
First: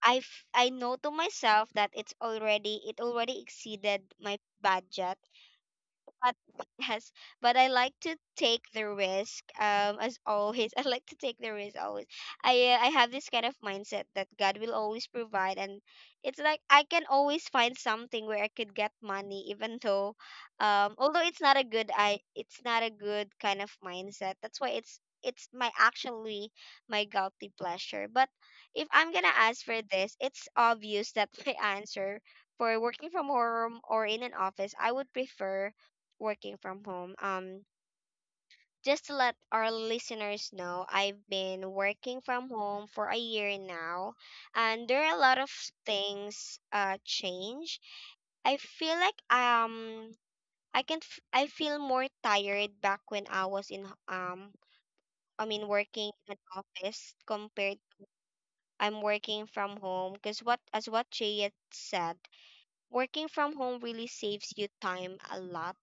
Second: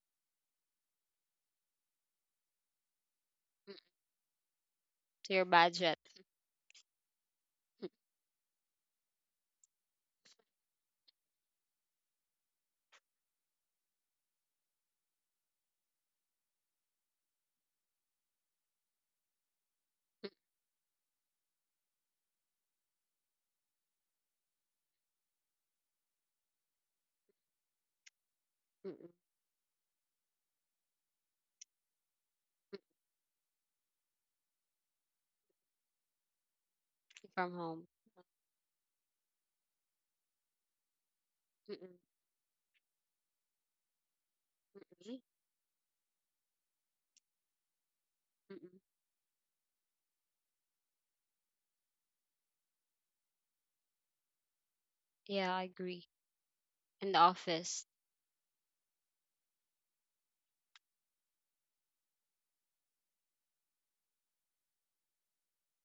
S1: I I know to myself that it already
S2: Mm.
S1: exceeded my budget.
S2: To your budget.
S1: But yes, but I like to take the risk. As always, I like to take the risk always. I have this kind of mindset that God will always provide, and it's like I can always find something where I could get money, even though, although it's not a good, it's not a good kind of mindset. That's why it's my actually my guilty pleasure. But if
S2: Mm-mm. Mm.
S1: I'm gonna ask for this, it's obvious that my answer for working from home or in an office, I would prefer working from home.
S2: From home.
S1: Just to let our listeners know, I've been
S2: Mm-mm.
S1: working from home for a year now, and there are
S2: Mm-mm.
S1: a lot of things change. I
S2: Mm-mm.
S1: feel like I can I feel more tired back when I was in I
S2: Yeah, I
S1: mean
S2: agree.
S1: working in an
S2: In
S1: office
S2: the
S1: compared
S2: office.
S1: I'm working from home, because what as what Jay had said, working from home really saves you time a lot.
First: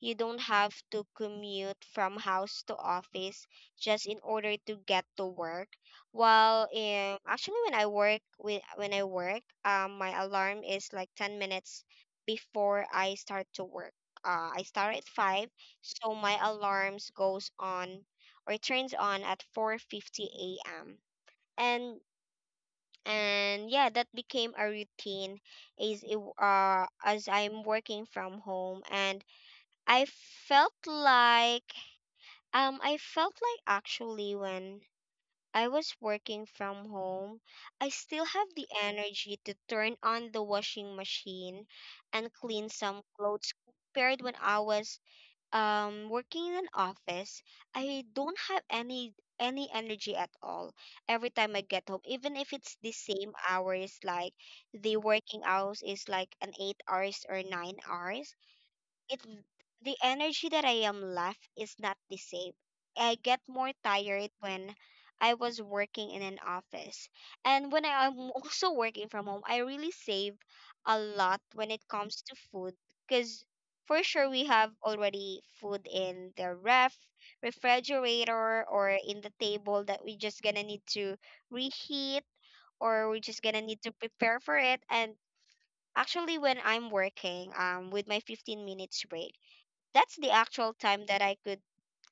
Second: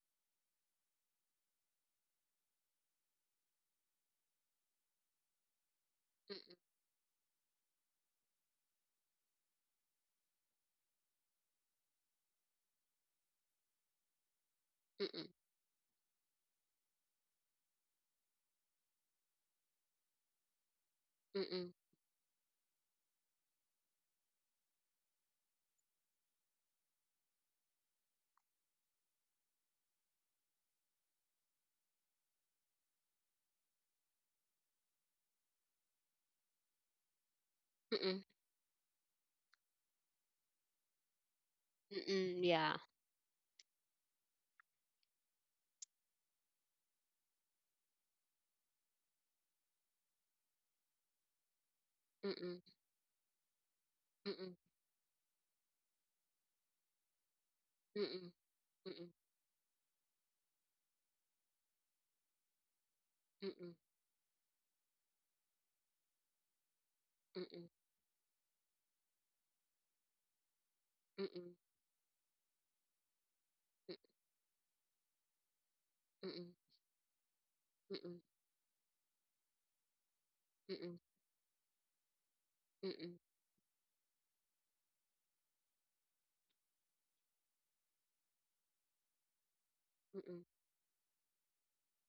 S1: You don't have to commute from house to office just in order to get to work. While actually when I work, my alarm is like 10 minutes before I start to work. I start at
S2: Mm-mm.
S1: 5, so my alarms goes on or turns on at 4:50 a.m.
S2: Mm-mm.
S1: And and yeah that became a routine as it, as I'm working from home and i felt like I felt like actually when I was working from home I still
S2: Mm-mm.
S1: have the energy to turn on the washing machine and
S2: Mm-mm.
S1: clean
S2: Yeah.
S1: some clothes compared when I was working in an office. I don't have any energy at all every time I get home, even if
S2: Mm-mm.
S1: it's the same hours. Like
S2: Mm-mm.
S1: the working hours is like an 8 hours or 9
S2: Mm-mm.
S1: hours,
S2: Mm-mm.
S1: it— the energy that I am left is not the same. I get more
S2: Mm-mm.
S1: tired when I was working in an office.
S2: Mm-mm. Mm-mm.
S1: And when I am also working from home, I really save a lot
S2: Mm-mm.
S1: when it comes to food, because for sure we have already food in
S2: Mm-mm.
S1: the
S2: Mm-mm.
S1: refrigerator or in the table that we just gonna need
S2: Mm-mm.
S1: to reheat, or we're just gonna need to prepare for it. And actually when I'm working, with my 15 minutes break, that's the
S2: Mm-mm.
S1: actual time that I could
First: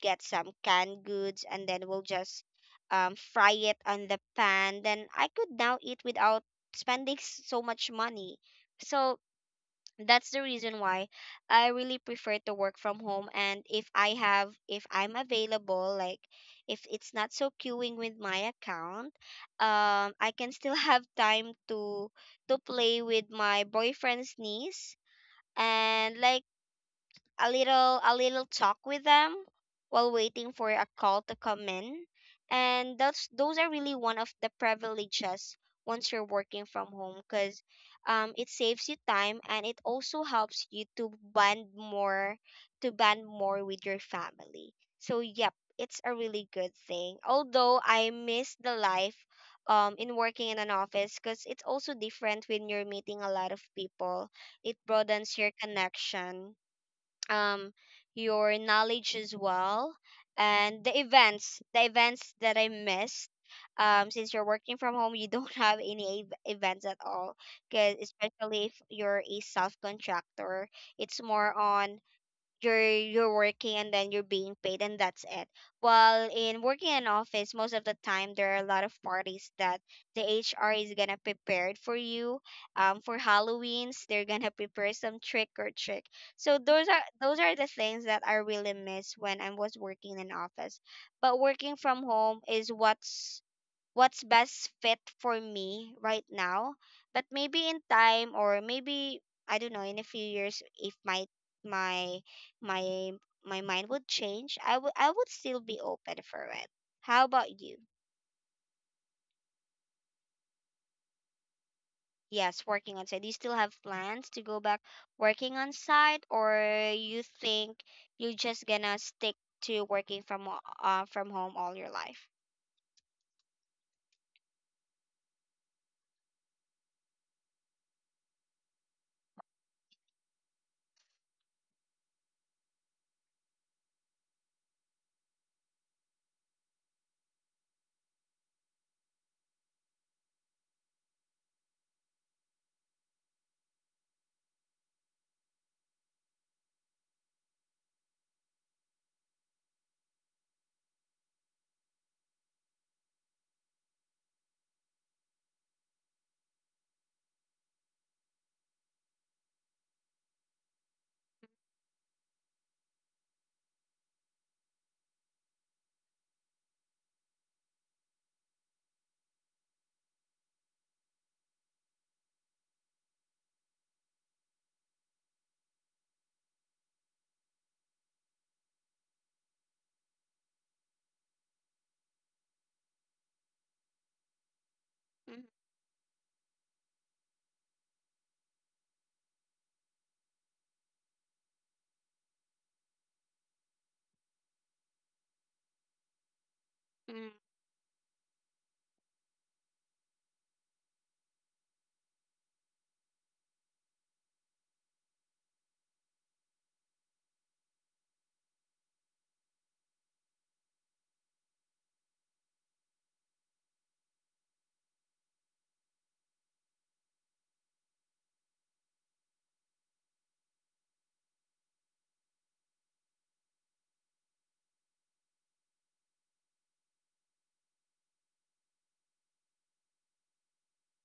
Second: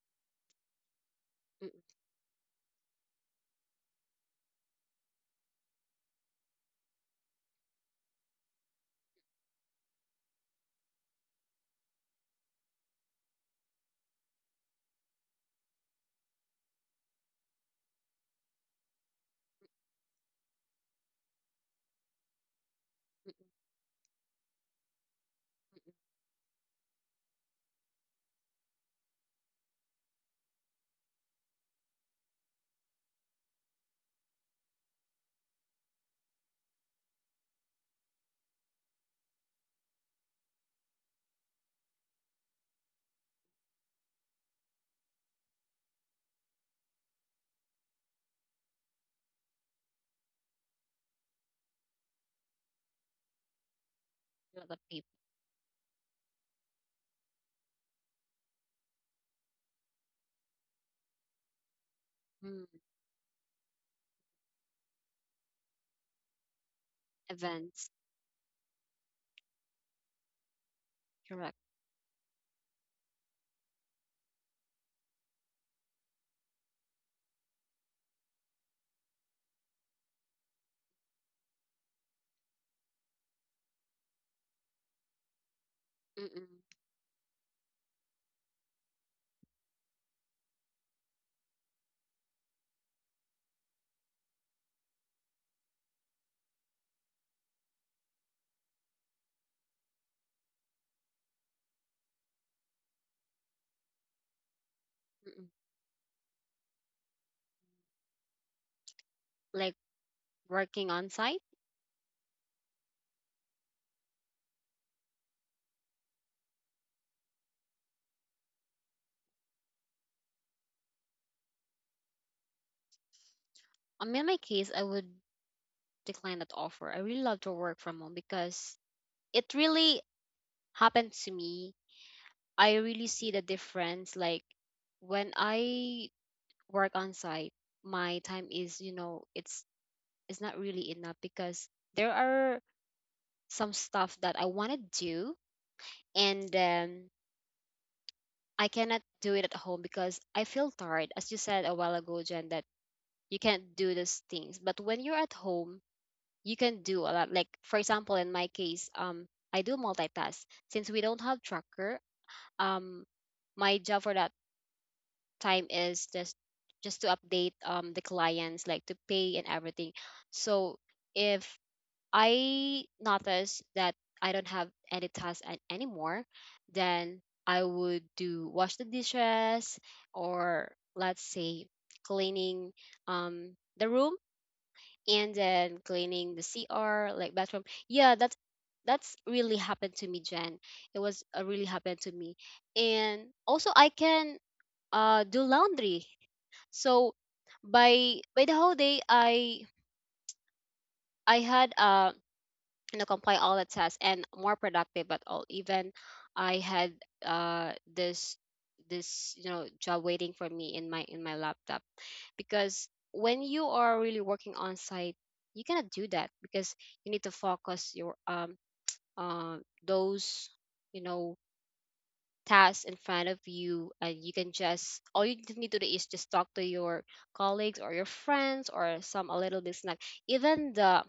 S1: get some canned goods and
S2: Mm-mm.
S1: then we'll just fry it on the pan. Then I could now eat without spending so much money. So that's the reason why I really prefer to work from home. And if I have, if I'm available, like if it's not so queuing with my account, I can still have time to play with my boyfriend's niece and like a little talk with them while waiting for a call to come in. And that's— those are really one of the privileges once you're working from home because, it saves you time and it also helps you to bond more with your family. So yep, it's a really good thing, although I miss the life, in working in an office, because it's also different when you're meeting a lot of people.
S2: A
S1: It
S2: people.
S1: broadens your connection, um your knowledge as well, and the events, that
S2: Mm.
S1: I missed. Since you're working from home, you don't have any events at all,
S2: Events.
S1: because especially if you're a self contractor, it's more
S2: Correct.
S1: on you're— you're working and then you're being paid and that's it. While in working in office, most of the time there are a lot of parties that the HR is gonna prepare for you. For halloweens they're gonna prepare some trick or trick. So
S2: Mm-mm.
S1: those are the things that I really miss when I was working in office. But working from home is what's best fit for me right now. But maybe in time, or maybe I don't know, in a few years, if my my my mind would change, I would
S2: Mm-mm.
S1: still be open for it. How about you?
S2: Like working on site.
S1: Yes, working on site. Do you still have plans to go back working on site, or you think you're just gonna stick to working from from home all your life?
S2: I mean, in my case, I would decline that offer. I really love to work from home, because it really happened to me, I really see the difference. Like when I work on site, my time is, you know, it's not really enough, because there are some stuff that I want to do, and I cannot do it at home because I feel tired. As you said a while ago, Jen, that you can't do those things. But when you're at home, you can do a lot. Like for example, in my case, I do multitask. Since we don't have tracker, um, my job for that time is just to update the clients, like to pay and everything. So if I notice that I don't have any tasks an- anymore, then I would do wash the dishes, or let's say, cleaning um the room, and then cleaning the cr, like bathroom. Yeah, that's really happened to me, Jen. It was really happened to me. And also I can do laundry. So
S1: Mm-hmm.
S2: by the whole day, I had you know, comply all the tests and more productive at all. Even I had this this you know job waiting for me in my laptop, because when you are really working on site, you cannot do that, because you need to focus your uh, those you know tasks in front of you, and you can just, all you need to do is just talk to your colleagues or your friends, or some a little bit snack. Even the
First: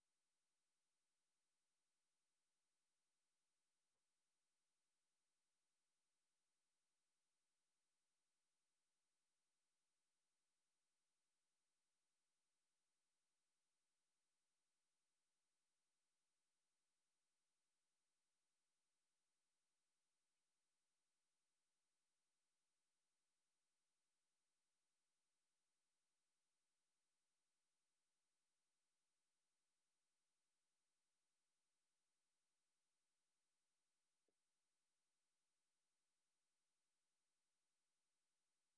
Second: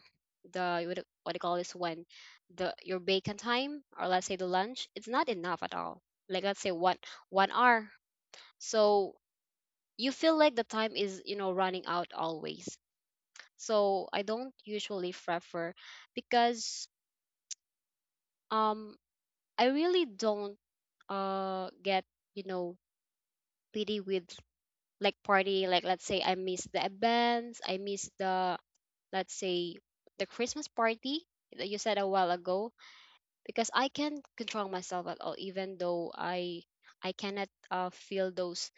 S2: the what do you call this, when the your bacon time, or let's say the lunch, it's not enough at all. Like, let's say, one hour. So you feel like the time is, running out always. So I don't usually prefer, because um I really don't, get, you know pity with, like, party. Like, let's say I miss the events, I miss the, let's say, the Christmas party that you said a while ago, because I can't control myself at all, even though I cannot, feel those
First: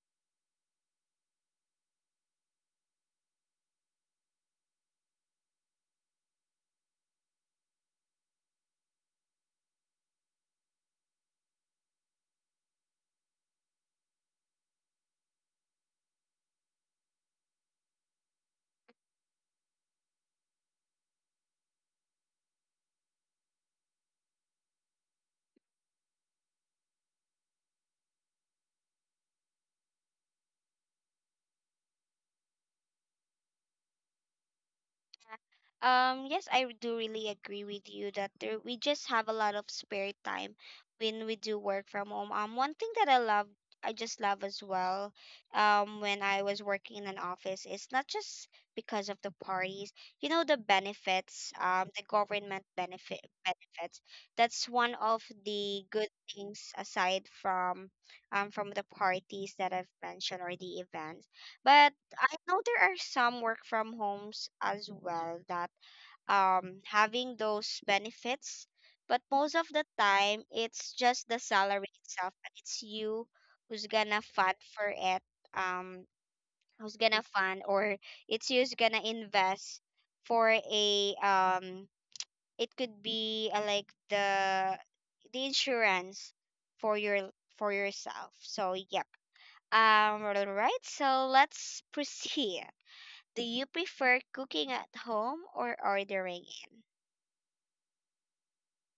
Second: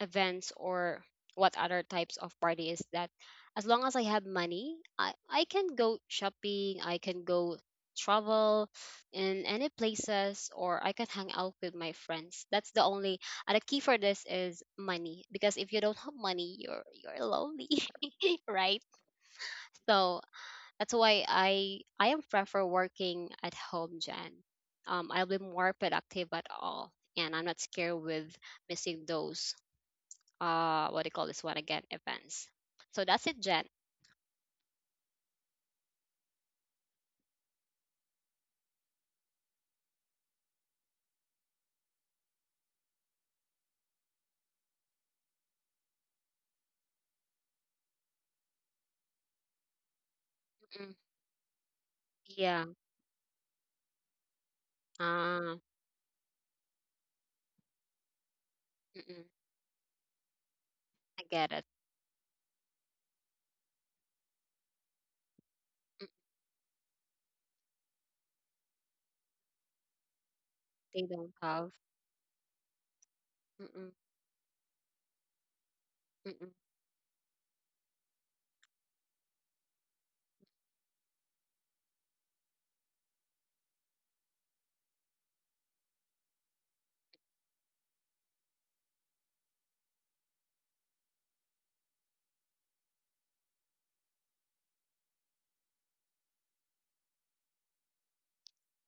S2: events, or what other types of party is that. As long as I have money, I can go shopping, I can go travel in any places, or I can hang out with my friends. That's the only, and the key for this is money, because if you don't have money, you're lonely, right? So that's why I am prefer working at home, Jen. I'll be more productive at all, and I'm not scared with missing those, what do you call this one again, events. So that's it, Jen.
S1: Yes, I do really agree with you that there, we just have a lot of spare time when we do work from home. One thing that I love, I just love as well, when I was working in an office, it's not just because of the parties, you know, the
S2: Mm-mm.
S1: benefits, the government
S2: Yeah.
S1: benefits. That's one of
S2: uh,
S1: the good things, aside from the
S2: mm-mm.
S1: parties that I've mentioned or the
S2: I
S1: events.
S2: get it.
S1: But I know there are some work from homes as well that
S2: Mm.
S1: having those benefits. But most of the time, it's
S2: They
S1: just
S2: don't
S1: the
S2: have.
S1: salary itself, and it's you who's
S2: Mm-mm.
S1: gonna fund for it. Um,
S2: Mm-mm.
S1: Who's gonna fund, or it's you who's gonna invest for a. It could be like the insurance for your for yourself. So yep. All right. So let's proceed. Do you prefer cooking at home or ordering in?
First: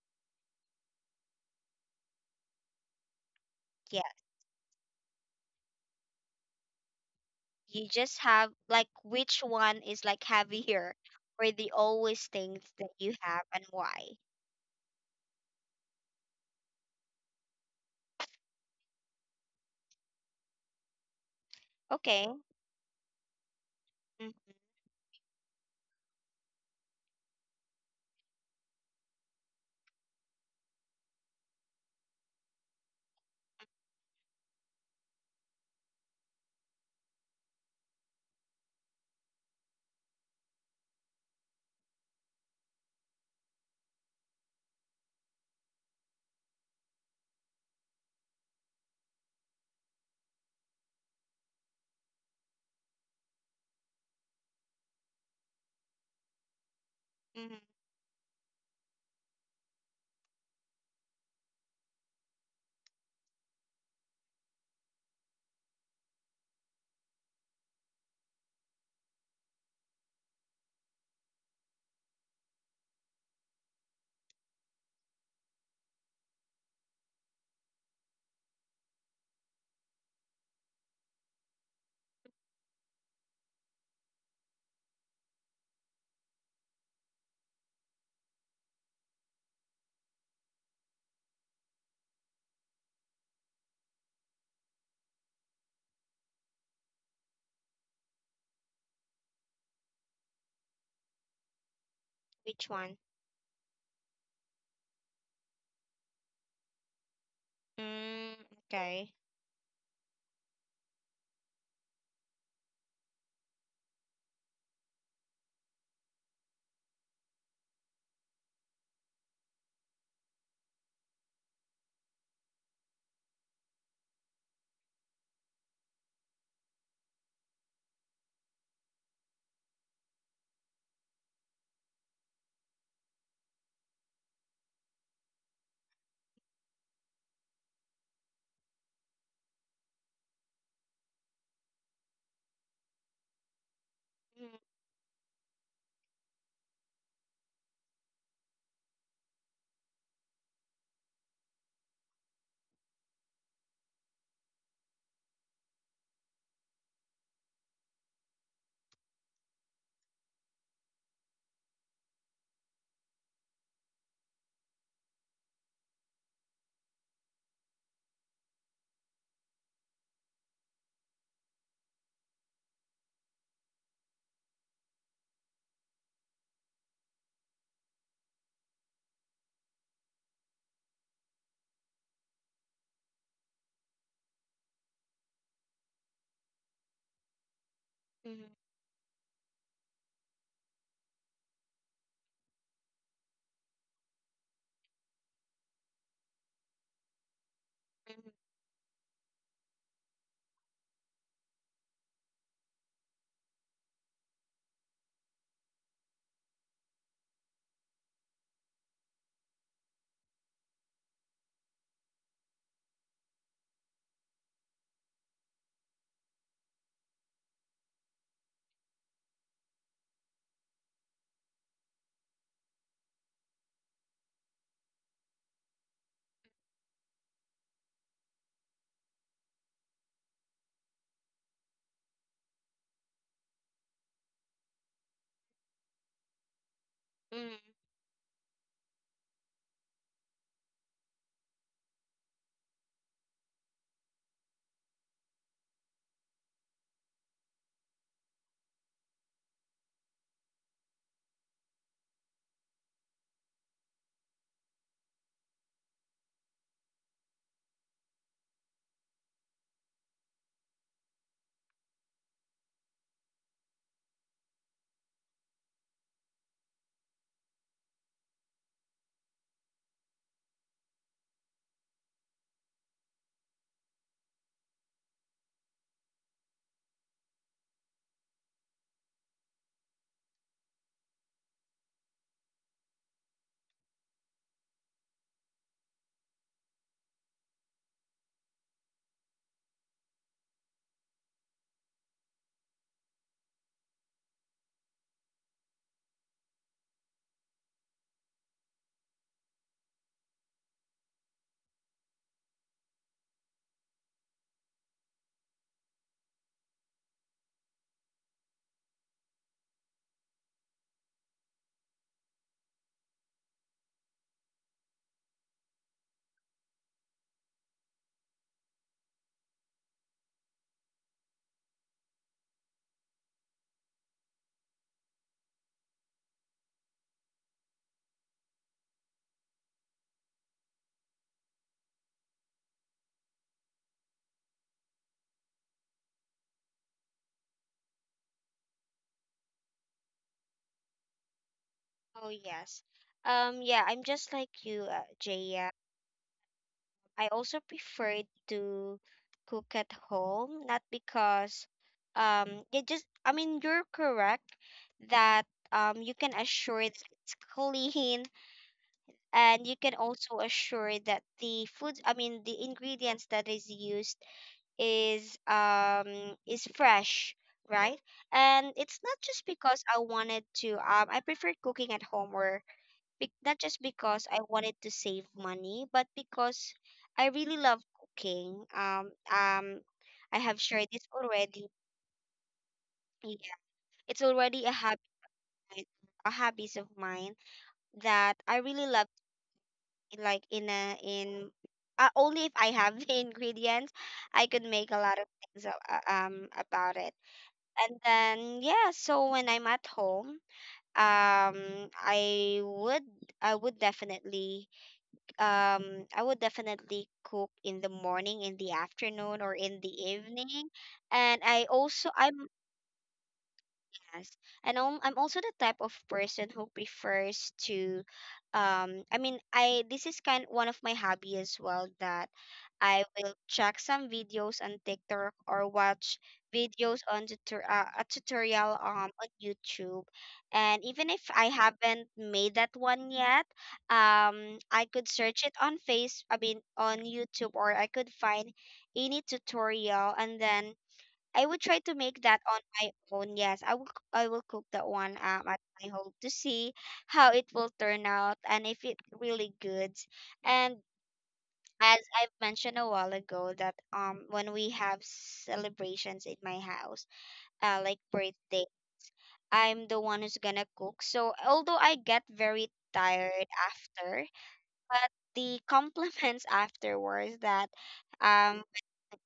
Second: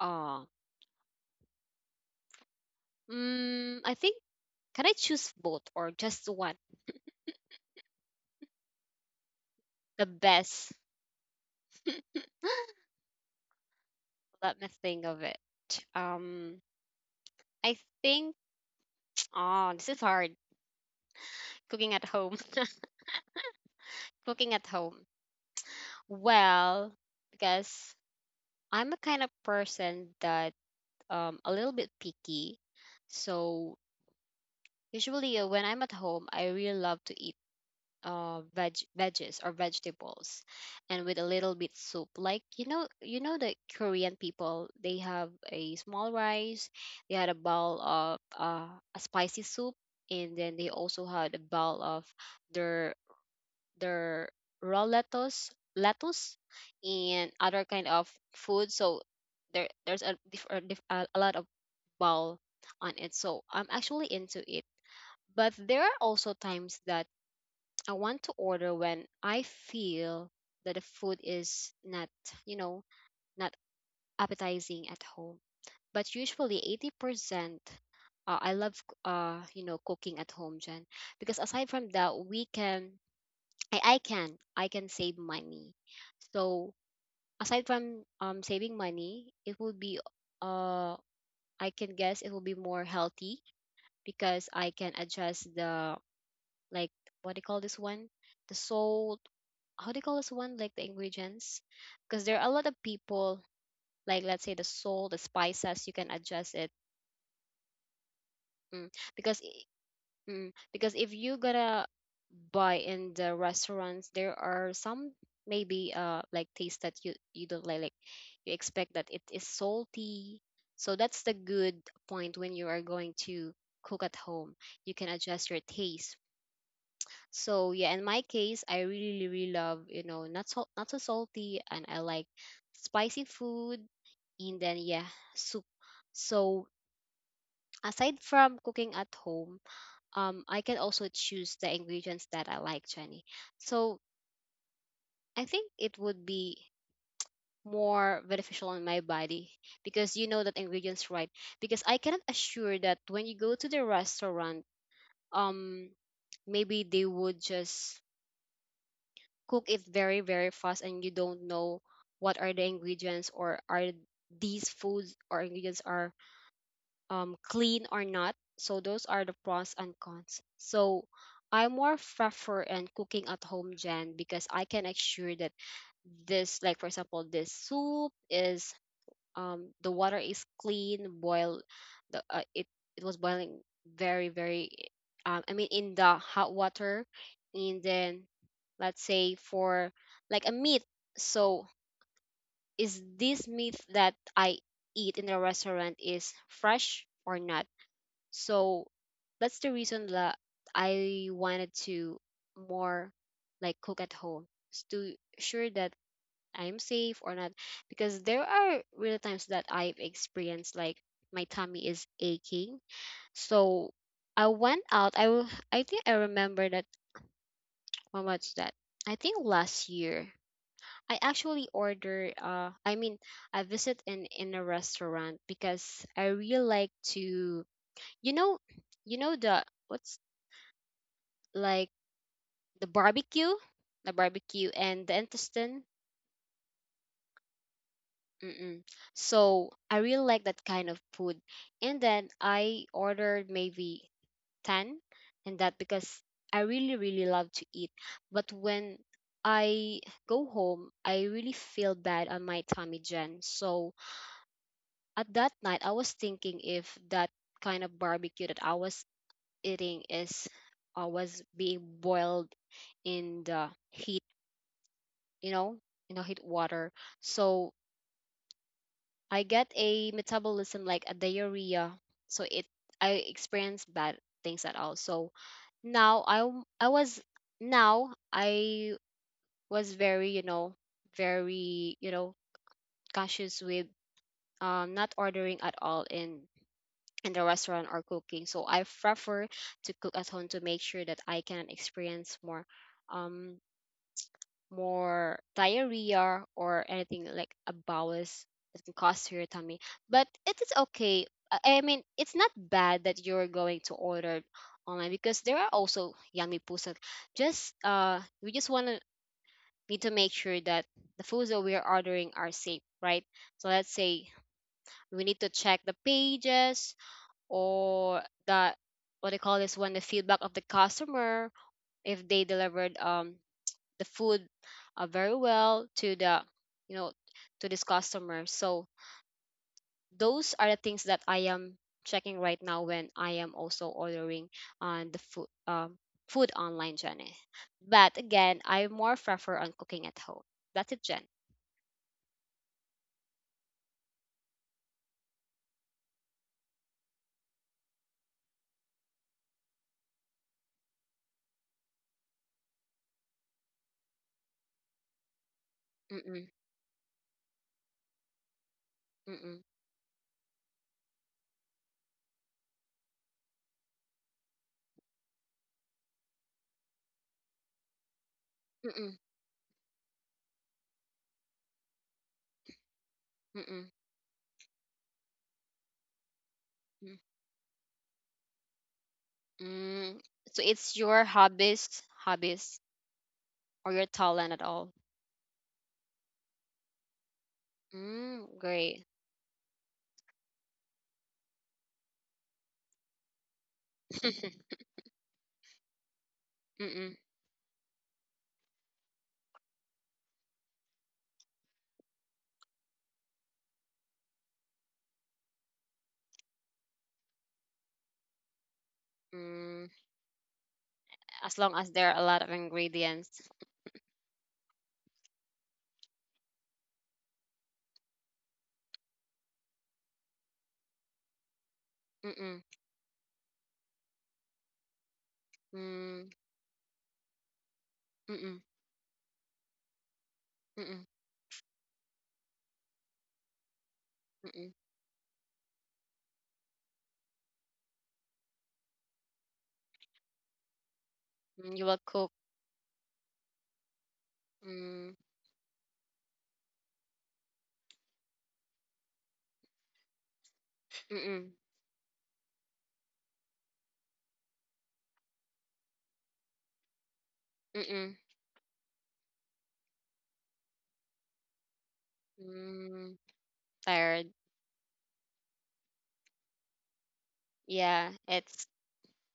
S2: Oh, I think, can I choose both or just one?
S1: You just have like which one
S2: The
S1: is like
S2: best.
S1: heavier or the always things that you have and why.
S2: Let me think of it. um I think. Oh, this is hard. Cooking at
S1: Okay.
S2: home.
S1: Hmm.
S2: Cooking at home. Well, because I'm a kind of person that, a little bit picky, so usually, when I'm at home, I really love to eat veggies or vegetables, and with a little bit soup. Like, you know, the Korean people, they have a small rice, they had a bowl of a spicy soup, and then they also had a bowl of their their raw lettuce, and other
S1: Hmm.
S2: kind of food. So there's a diff, a, diff, a lot of bowl on it. So I'm actually into it, but there are also times that I want to order when I feel that the food is not, you know, not appetizing at home. But usually 80% I love, cooking at home, Jen, because aside from that, we can I can save money. So aside from saving money, it will be, uh I can guess, it will be more healthy, because I can adjust the, like, what do you call this one? The salt. How do you call this one? Like the ingredients, because there are a lot of
S1: Which one?
S2: people. Like, let's say the salt, the spices, you can adjust it.
S1: Mm,
S2: Mm.
S1: okay.
S2: Because if you gotta buy in the restaurants, there are some, maybe, like, taste that you don't like. Like, you expect that it is salty. So that's the good point when you are going to cook at home. You can adjust your taste. So yeah, in my case, I really, really love, you know, not so salty, and I like spicy food, and then, yeah, soup. So aside from cooking at home, I can also choose the ingredients that I like, Jenny. So I think it would be more beneficial on my body, because you know that ingredients, right. Because I cannot assure that when you go to the restaurant, um maybe they would just cook it very, very fast, and you don't know what are the ingredients, or are these foods or ingredients are clean or not. So those are the pros and cons, so I more prefer and cooking at home, Jen, because I can assure that this, like for example, this soup is, the water is clean, boil, the it it was boiling very, very, I mean, in the hot water. And then
S1: Mm-hmm.
S2: let's say for, like, a meat, so is this meat that I eat in the restaurant is fresh or not. So that's the reason that I wanted to more, like, cook at home, to sure that I'm safe or not. Because there are real times that I've experienced like my tummy is aching. So I went out. I think I remember that. When was that? I think last year. I actually order, I mean, I visit in a restaurant, because I really like to, you know you know, the what's, like, the barbecue, the barbecue and the intestine.
S1: Hmm.
S2: Mm-mm. So I really like that kind of food. And then I ordered maybe 10, and that because I really, really love to eat. But when I go home, I really feel bad on my tummy, Jen. So at that night, I was thinking if that kind of barbecue that I was eating is, was being boiled in the heat, you know, in the heat water. So I get a metabolism like a diarrhea, so it I experienced bad things at all. So now I was very, very, cautious with, not ordering at all in the restaurant or cooking. So I prefer to cook at home to make sure that I can experience more, um diarrhea, or anything like a bowels that can cause to your tummy. But it is okay. I mean, it's not bad that you're going to order online, because there are also yummy pusat. Just, we just want to need to make sure that the foods that we are ordering are safe, right? So let's say, we need to check the pages, or the, what they call this one, the feedback of the customer, if they delivered, the food, very well to the, you know to this customer. So those are the things that I am checking right now when I am also ordering on the food online, Jenny. But again, I more prefer on cooking at home. That's it, Jen.
S1: Oh yes, yeah, I'm just like you, Jaya. I also prefer to cook at home, not because it just— I mean, you're correct that you can
S2: Mm-mm.
S1: assure that it's clean,
S2: Mm-mm.
S1: and you can also assure that the food, I mean the ingredients that is used, is um is fresh, right? And it's
S2: Mm-mm.
S1: not just because I wanted to I prefer cooking at home, or not
S2: Mm-mm.
S1: just because I wanted to save money, but because
S2: Mm.
S1: I really love cooking
S2: Mm.
S1: I have
S2: So
S1: shared
S2: it's
S1: this
S2: your
S1: already.
S2: hobbies
S1: Yeah,
S2: or your
S1: it's
S2: talent at
S1: already a
S2: all.
S1: habit, a hobbies of mine, that
S2: Mm,
S1: I really
S2: great.
S1: love. Like in a in only if I have the ingredients, I could make a lot of things about
S2: Mm-mm.
S1: it. And then yeah, so when I'm at home, um, I would definitely I would definitely cook in the morning, in the afternoon, or in
S2: Mm.
S1: the evening. And
S2: As
S1: I
S2: long as there
S1: also
S2: are a
S1: I
S2: lot of ingredients.
S1: podcast. And I'm also the type of person who prefers to, I mean, I this is kind one of my hobby as well,
S2: Mm,
S1: that
S2: mm,
S1: I will check some videos on TikTok or watch
S2: mm,
S1: videos on tutor, a
S2: mm,
S1: tutorial on YouTube. And
S2: mm,
S1: even if I haven't made that one yet,
S2: mm.
S1: I could search it on Face, I mean, on YouTube, or I could find any tutorial, and then I would try
S2: You will
S1: to make
S2: cook.
S1: that on my own. Yes, I will cook that
S2: Mm,
S1: one at my home to see how it will turn out and if it really good. And
S2: mm,
S1: as I've mentioned a while ago that when we have celebrations in my house, like
S2: mm,
S1: birthday, I'm the one who's gonna cook. So although I get very
S2: mm.
S1: tired
S2: Tired.
S1: after, but the compliments afterwards that
S2: Yeah, it's
S1: um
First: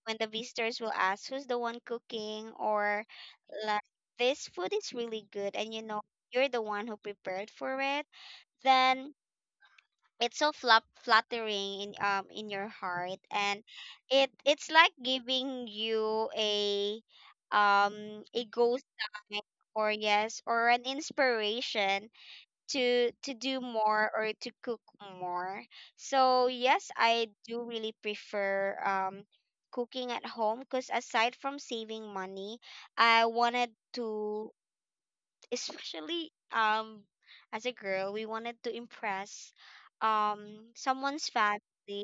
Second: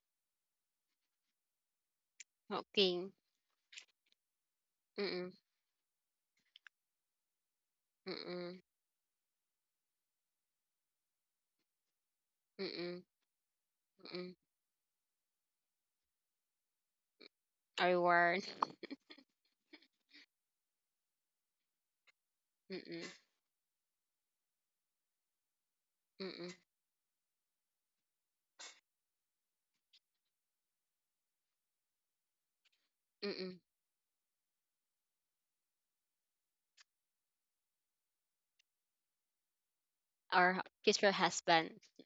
S1: when the visitors will ask who's the one cooking, or
S2: cooking.
S1: like, this food is really
S2: Mm,
S1: good, and you know you're the one who prepared for it,
S2: mm,
S1: then it's so flop flattering in your
S2: mm,
S1: heart, and
S2: mm.
S1: it it's like giving you
S2: A reward.
S1: a ghost sign, or yes, or an inspiration
S2: Mm,
S1: to do more or to cook more.
S2: mm,
S1: So
S2: mm.
S1: yes, I do really prefer cooking at home, because aside from saving money, I wanted to, especially as a girl, we wanted to impress
S2: Our
S1: um
S2: future
S1: someone's
S2: husband.
S1: family,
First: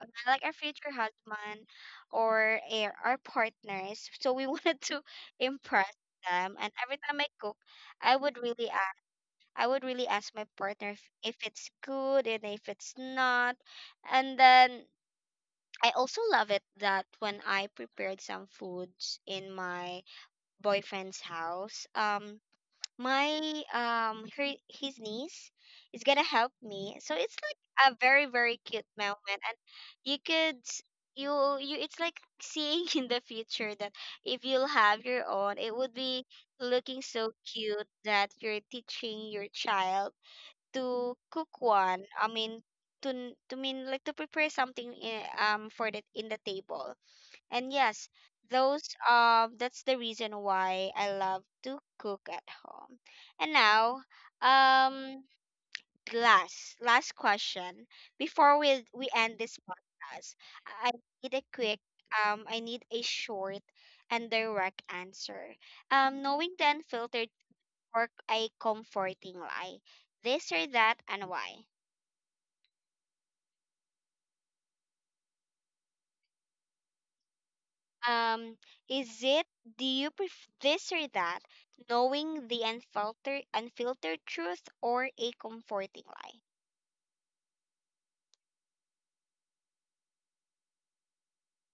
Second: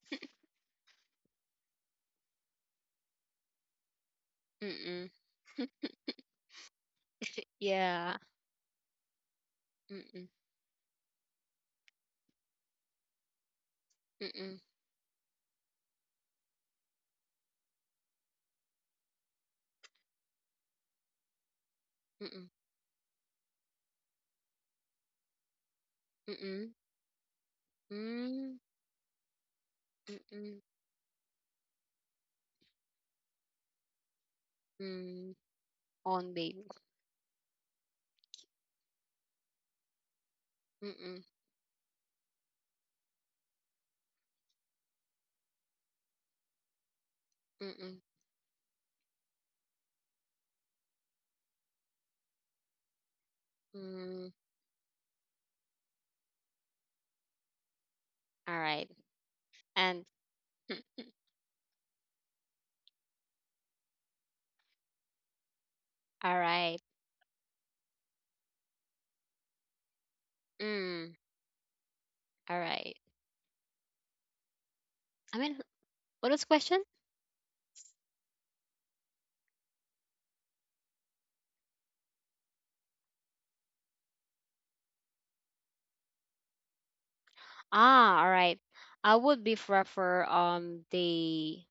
S1: like our future husband, or our partners, so we wanted to
S2: Mm.
S1: impress them. And every time I cook, i
S2: Yeah.
S1: would really ask I would
S2: Mm,
S1: really
S2: mm,
S1: ask my partner if it's good and if it's not. And
S2: mm,
S1: then I also love it that when I prepared some foods in my boyfriend's house,
S2: mm,
S1: my her his niece is gonna help
S2: mm,
S1: me, so it's like a very very cute moment. And you
S2: mm,
S1: you— you it's like seeing in the future that if you'll have your
S2: mm.
S1: own, it would be
S2: On babe.
S1: looking so cute that you're teaching your child to
S2: Mm,
S1: cook one, to to mean like to prepare something in, for that in the table. And
S2: mm, mm,
S1: yes, those that's the reason why I love to cook at home. And now,
S2: mm.
S1: um last last question before
S2: All right.
S1: we end this
S2: And
S1: podcast. I need a quick I need a short and direct answer.
S2: all
S1: Knowing the
S2: right.
S1: unfiltered or a comforting lie. This or that
S2: Mm.
S1: and why?
S2: All right. I mean, what was the question?
S1: Um, is it, do you prefer this or that? Knowing the unfiltered truth or a comforting lie?
S2: Ah, all right. I would be prefer the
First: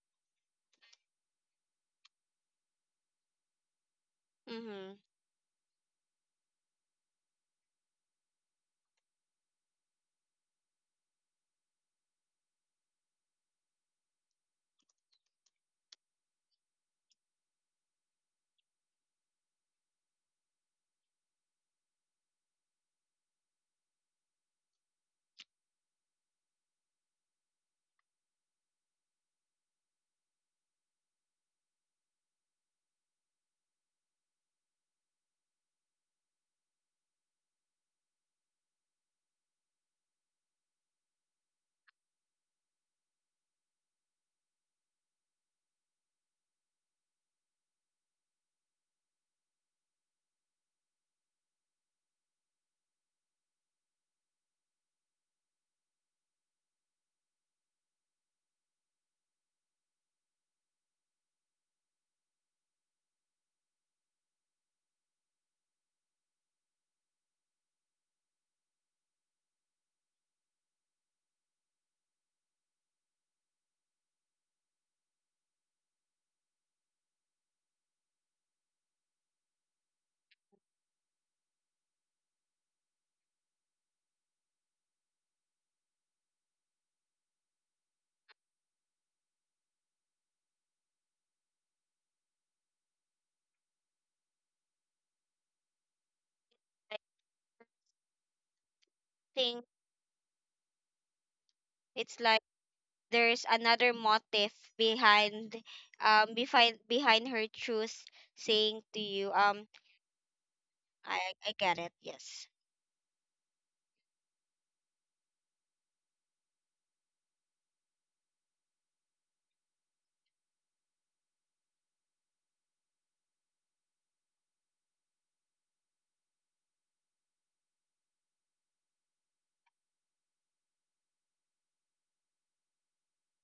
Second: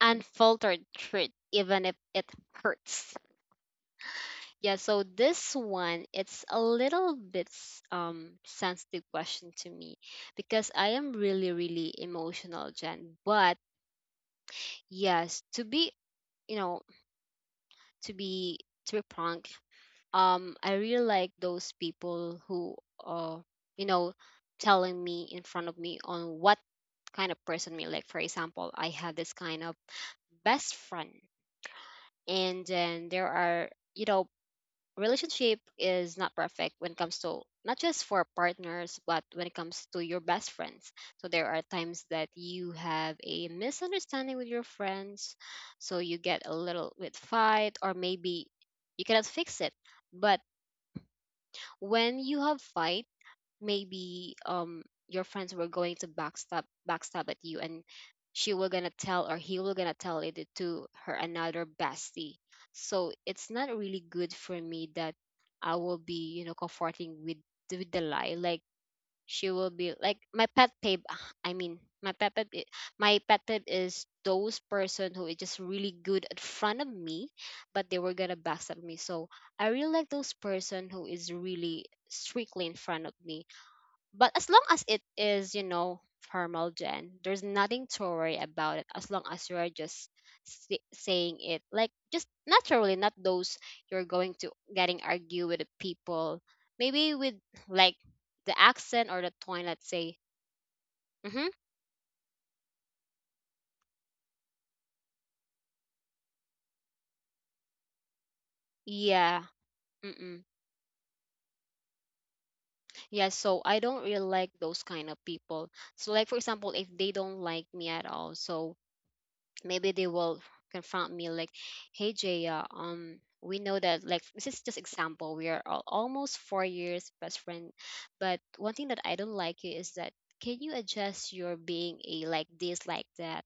S2: unfiltered truth, even if it hurts. Yeah.
S1: Mm-hmm.
S2: So this one, it's a little bit sensitive question to me, because I am really, really emotional, Jen. But yes, to be, you know, to be to be prank, I really like those people who, uh, you know, telling me in front of me on what kind of person me. Like, for example, I have this kind of best friend, and then there are, you know, relationship is not perfect when it comes to not just for partners, but when it comes to your best friends. So there are times that you have a misunderstanding with your friends, so you get a little bit fight, or maybe you cannot fix it. But when you have fight, maybe your friends were going to backstab at you, and she will gonna tell or he will gonna tell it to her another bestie. So it's not really good for me that I will be, you know, comforting with the lie. Like, she will be like my pet peeve. I mean, my pet peeve i- my pet peeve is those person who is just really good in front of me, but they were gonna backstab me. So I really like those person who is really strictly in front of me, but as long as it is, you know, formal, Jen, there's nothing to worry about it. As long as you're just saying it, like, just naturally, not those you're going to getting argue with the people.
S1: I
S2: Maybe with, like, the accent or the
S1: think
S2: tone. Let's say, mm-hmm,
S1: it's like there's another motive behind behind her truth saying to you.
S2: yeah. Mm-mm.
S1: I I get it. Yes.
S2: Yeah, so I don't really like those kind of people. So like, for example, if they don't like me at all, so maybe they will confront me like, hey Jaya, we know that, like, this is just example, we are all, almost 4 years best friend, but one thing that I don't like you is that, can you adjust your being a, like this, like that,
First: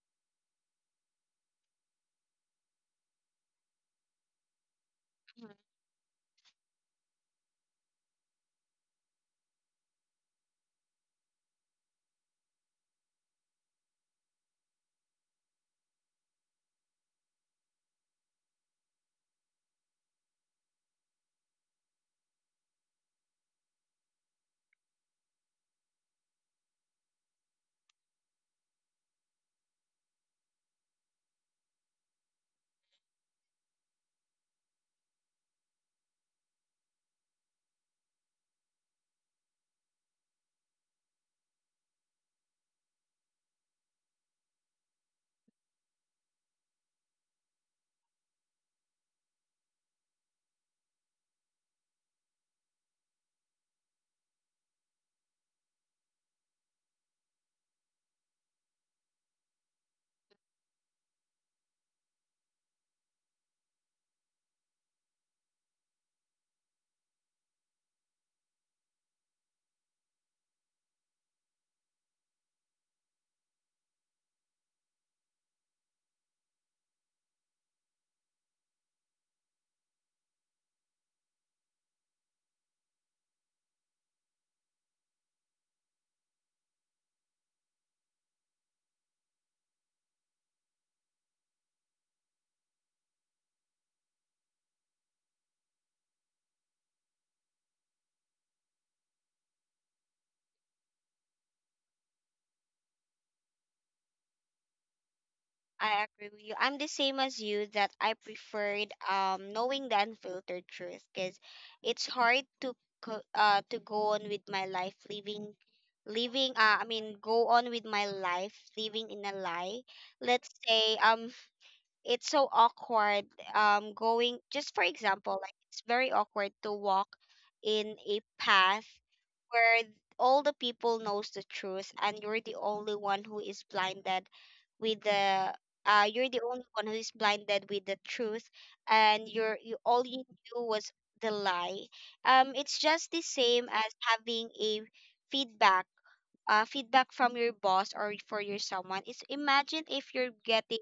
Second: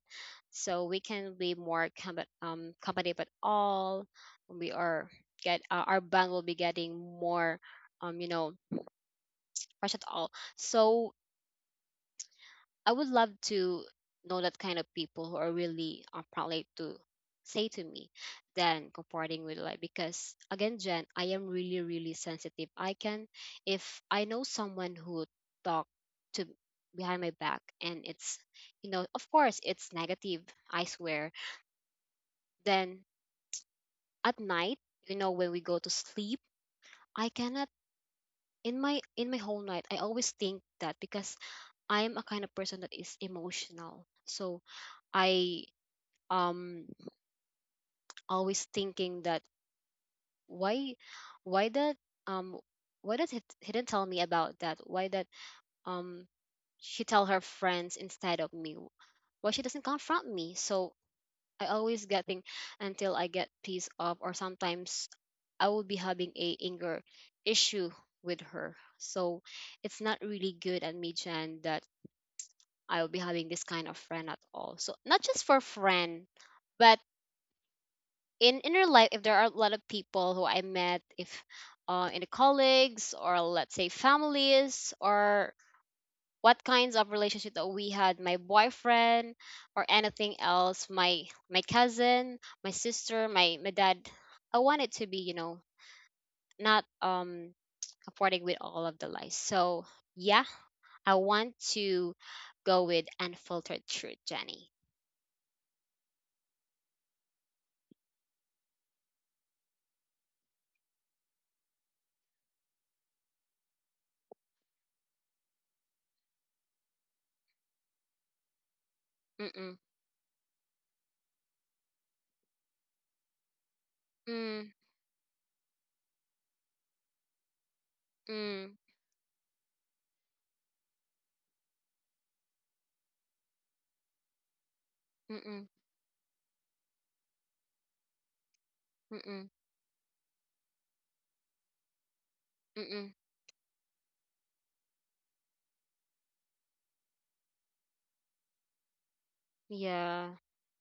S2: so we can be more competitive at all. We are
S1: Mm-hmm.
S2: get Our band will be getting more, you know, fresh at all. So I would love to know that kind of people who are really, probably to say to me, than comforting with, like, because again, Jen, I am really, really sensitive. I can, if I know someone who talk to behind my back, and it's, you know, of course it's negative, I swear. Then at night, you know, when we go to sleep, I cannot, in my whole night I always think that, because I'm a kind of person that is emotional, so I, um always thinking that, why why, that, um why does he didn't tell me about that, why that, um she tell her friends instead of me, why she doesn't confront me. So I always get thing, until I get pissed off, or sometimes I will be having a anger issue with her. So it's not really good at me, Jen, that I'll be having this kind of friend at all. So not just for friend, but in inner life, if there are a lot of people who I met, if, in the colleagues, or let's say families, or what kinds of relationship that we had, my boyfriend, or anything else, my cousin, my sister, my dad, I want it to be, you know, not, affording with all of the lies. So yeah, I want to go with unfiltered truth, Jenny.
S1: I agree with you. I'm the same as you that I preferred knowing the unfiltered truth, because it's hard to to go on with my life living I mean go on with my life living in a
S2: Mm,
S1: lie. Let's say it's so awkward going
S2: mm,
S1: just for example, like it's very awkward to walk in a
S2: mm,
S1: path where all the people knows the truth, and you're the only one who is blinded with
S2: mm,
S1: the
S2: mm,
S1: you're the only one who is blinded with the truth,
S2: mm,
S1: and
S2: mm,
S1: you're— you all you knew was the lie. It's just
S2: mm.
S1: the same as having a feedback, feedback from your boss or for your someone. Is imagine if
S2: Yeah.
S1: you're getting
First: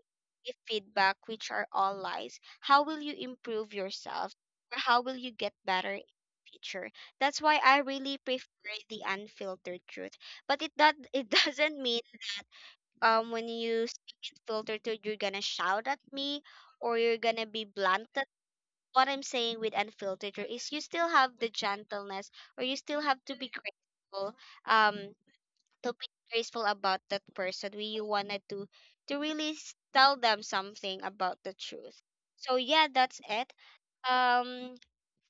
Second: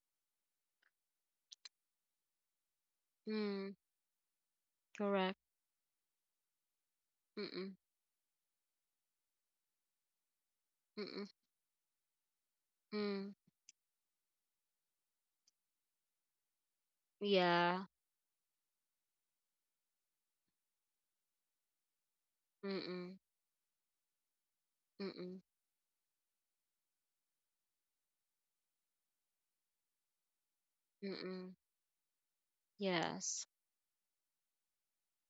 S1: a feedback which are all lies, how will you improve
S2: Mm,
S1: yourself or how will you
S2: correct.
S1: get better in the future? That's why
S2: Mm-mm,
S1: I really prefer the unfiltered truth. But it that
S2: mm-mm,
S1: it doesn't mean
S2: mm.
S1: when you speak in filtered truth you're gonna shout at me or you're gonna be
S2: Yeah.
S1: blunt at. What I'm saying with unfiltered truth is you still have the gentleness, or you still
S2: Mm-mm,
S1: have to be grateful, um
S2: mm-mm,
S1: to be graceful about that person we wanted to really tell them something about the
S2: mm-mm.
S1: truth. So yeah, that's
S2: Yes.
S1: it. um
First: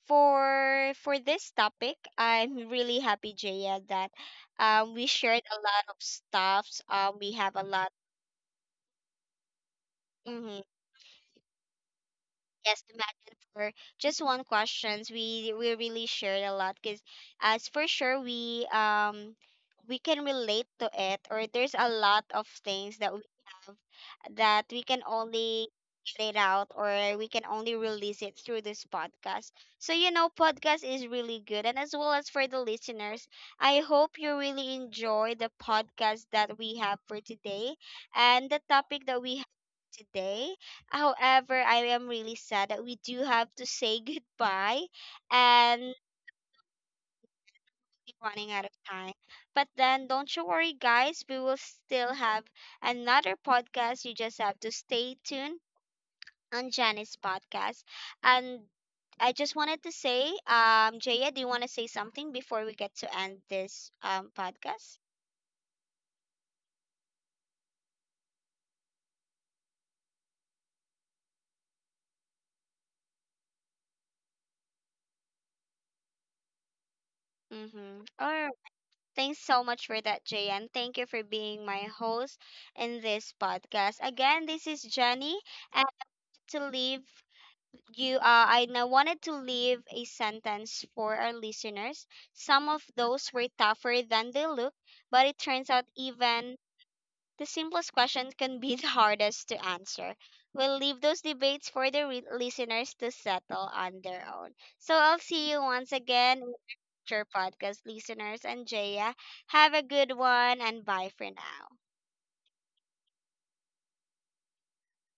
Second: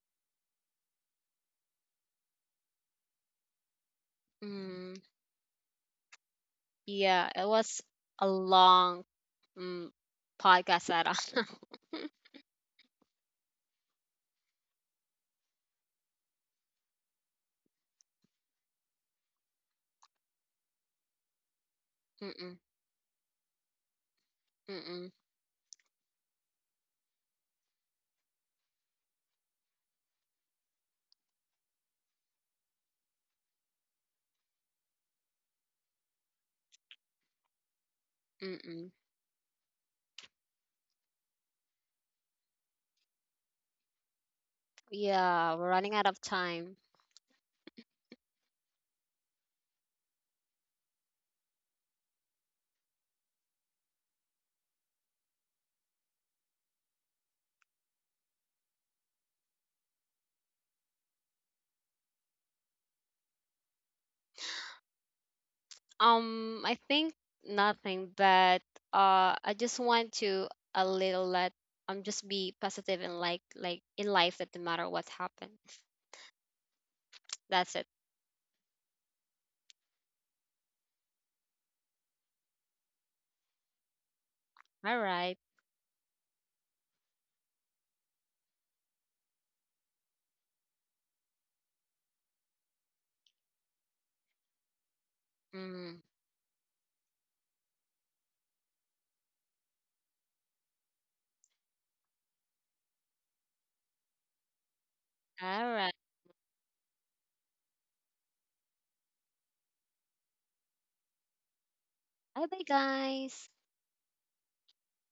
S1: for this topic, I'm really happy, Jaya, that
S2: Mm.
S1: we shared a lot of stuffs,
S2: Yeah,
S1: we
S2: it
S1: have a
S2: was
S1: lot.
S2: a long, mm,
S1: Mhm.
S2: podcast setup.
S1: Yes, imagine for just one questions. We really shared a lot because as for sure we can relate to it, or there's a lot of
S2: Mm-mm,
S1: things that we have that we can
S2: mm-mm,
S1: only get it out, or we can only release it through this podcast. So you know, podcast is really good, and as well as for the listeners, I hope you really enjoy the podcast that we have for today and the
S2: mm-mm.
S1: topic that we have today. However, I am really sad that we do have to say goodbye
S2: Yeah, we're running
S1: and
S2: out of time.
S1: we're running out of time. But then don't you worry, guys, we will still have another podcast. You just have to stay tuned on Janice podcast. And I just wanted to say, Jaya, do you want to say something before we get to end this podcast?
S2: I think nothing, but, I just want to, a little let, just be positive in, like, in life, that no matter what happens, that's it.
S1: Mm-hmm. Or thanks so much for that, Jaya, and thank you for being my host in this podcast. Again, this is
S2: All right.
S1: Jenny to leave you, I now wanted to leave a sentence for our listeners. Some of those were tougher than they look, but it turns out
S2: Mm.
S1: even the simplest question can be the hardest to answer. We'll leave those debates for the listeners to settle on their own. So I'll see you
S2: All right.
S1: once again, with your podcast listeners and Jaya. Have a good one and bye for now.
S2: Bye bye, guys.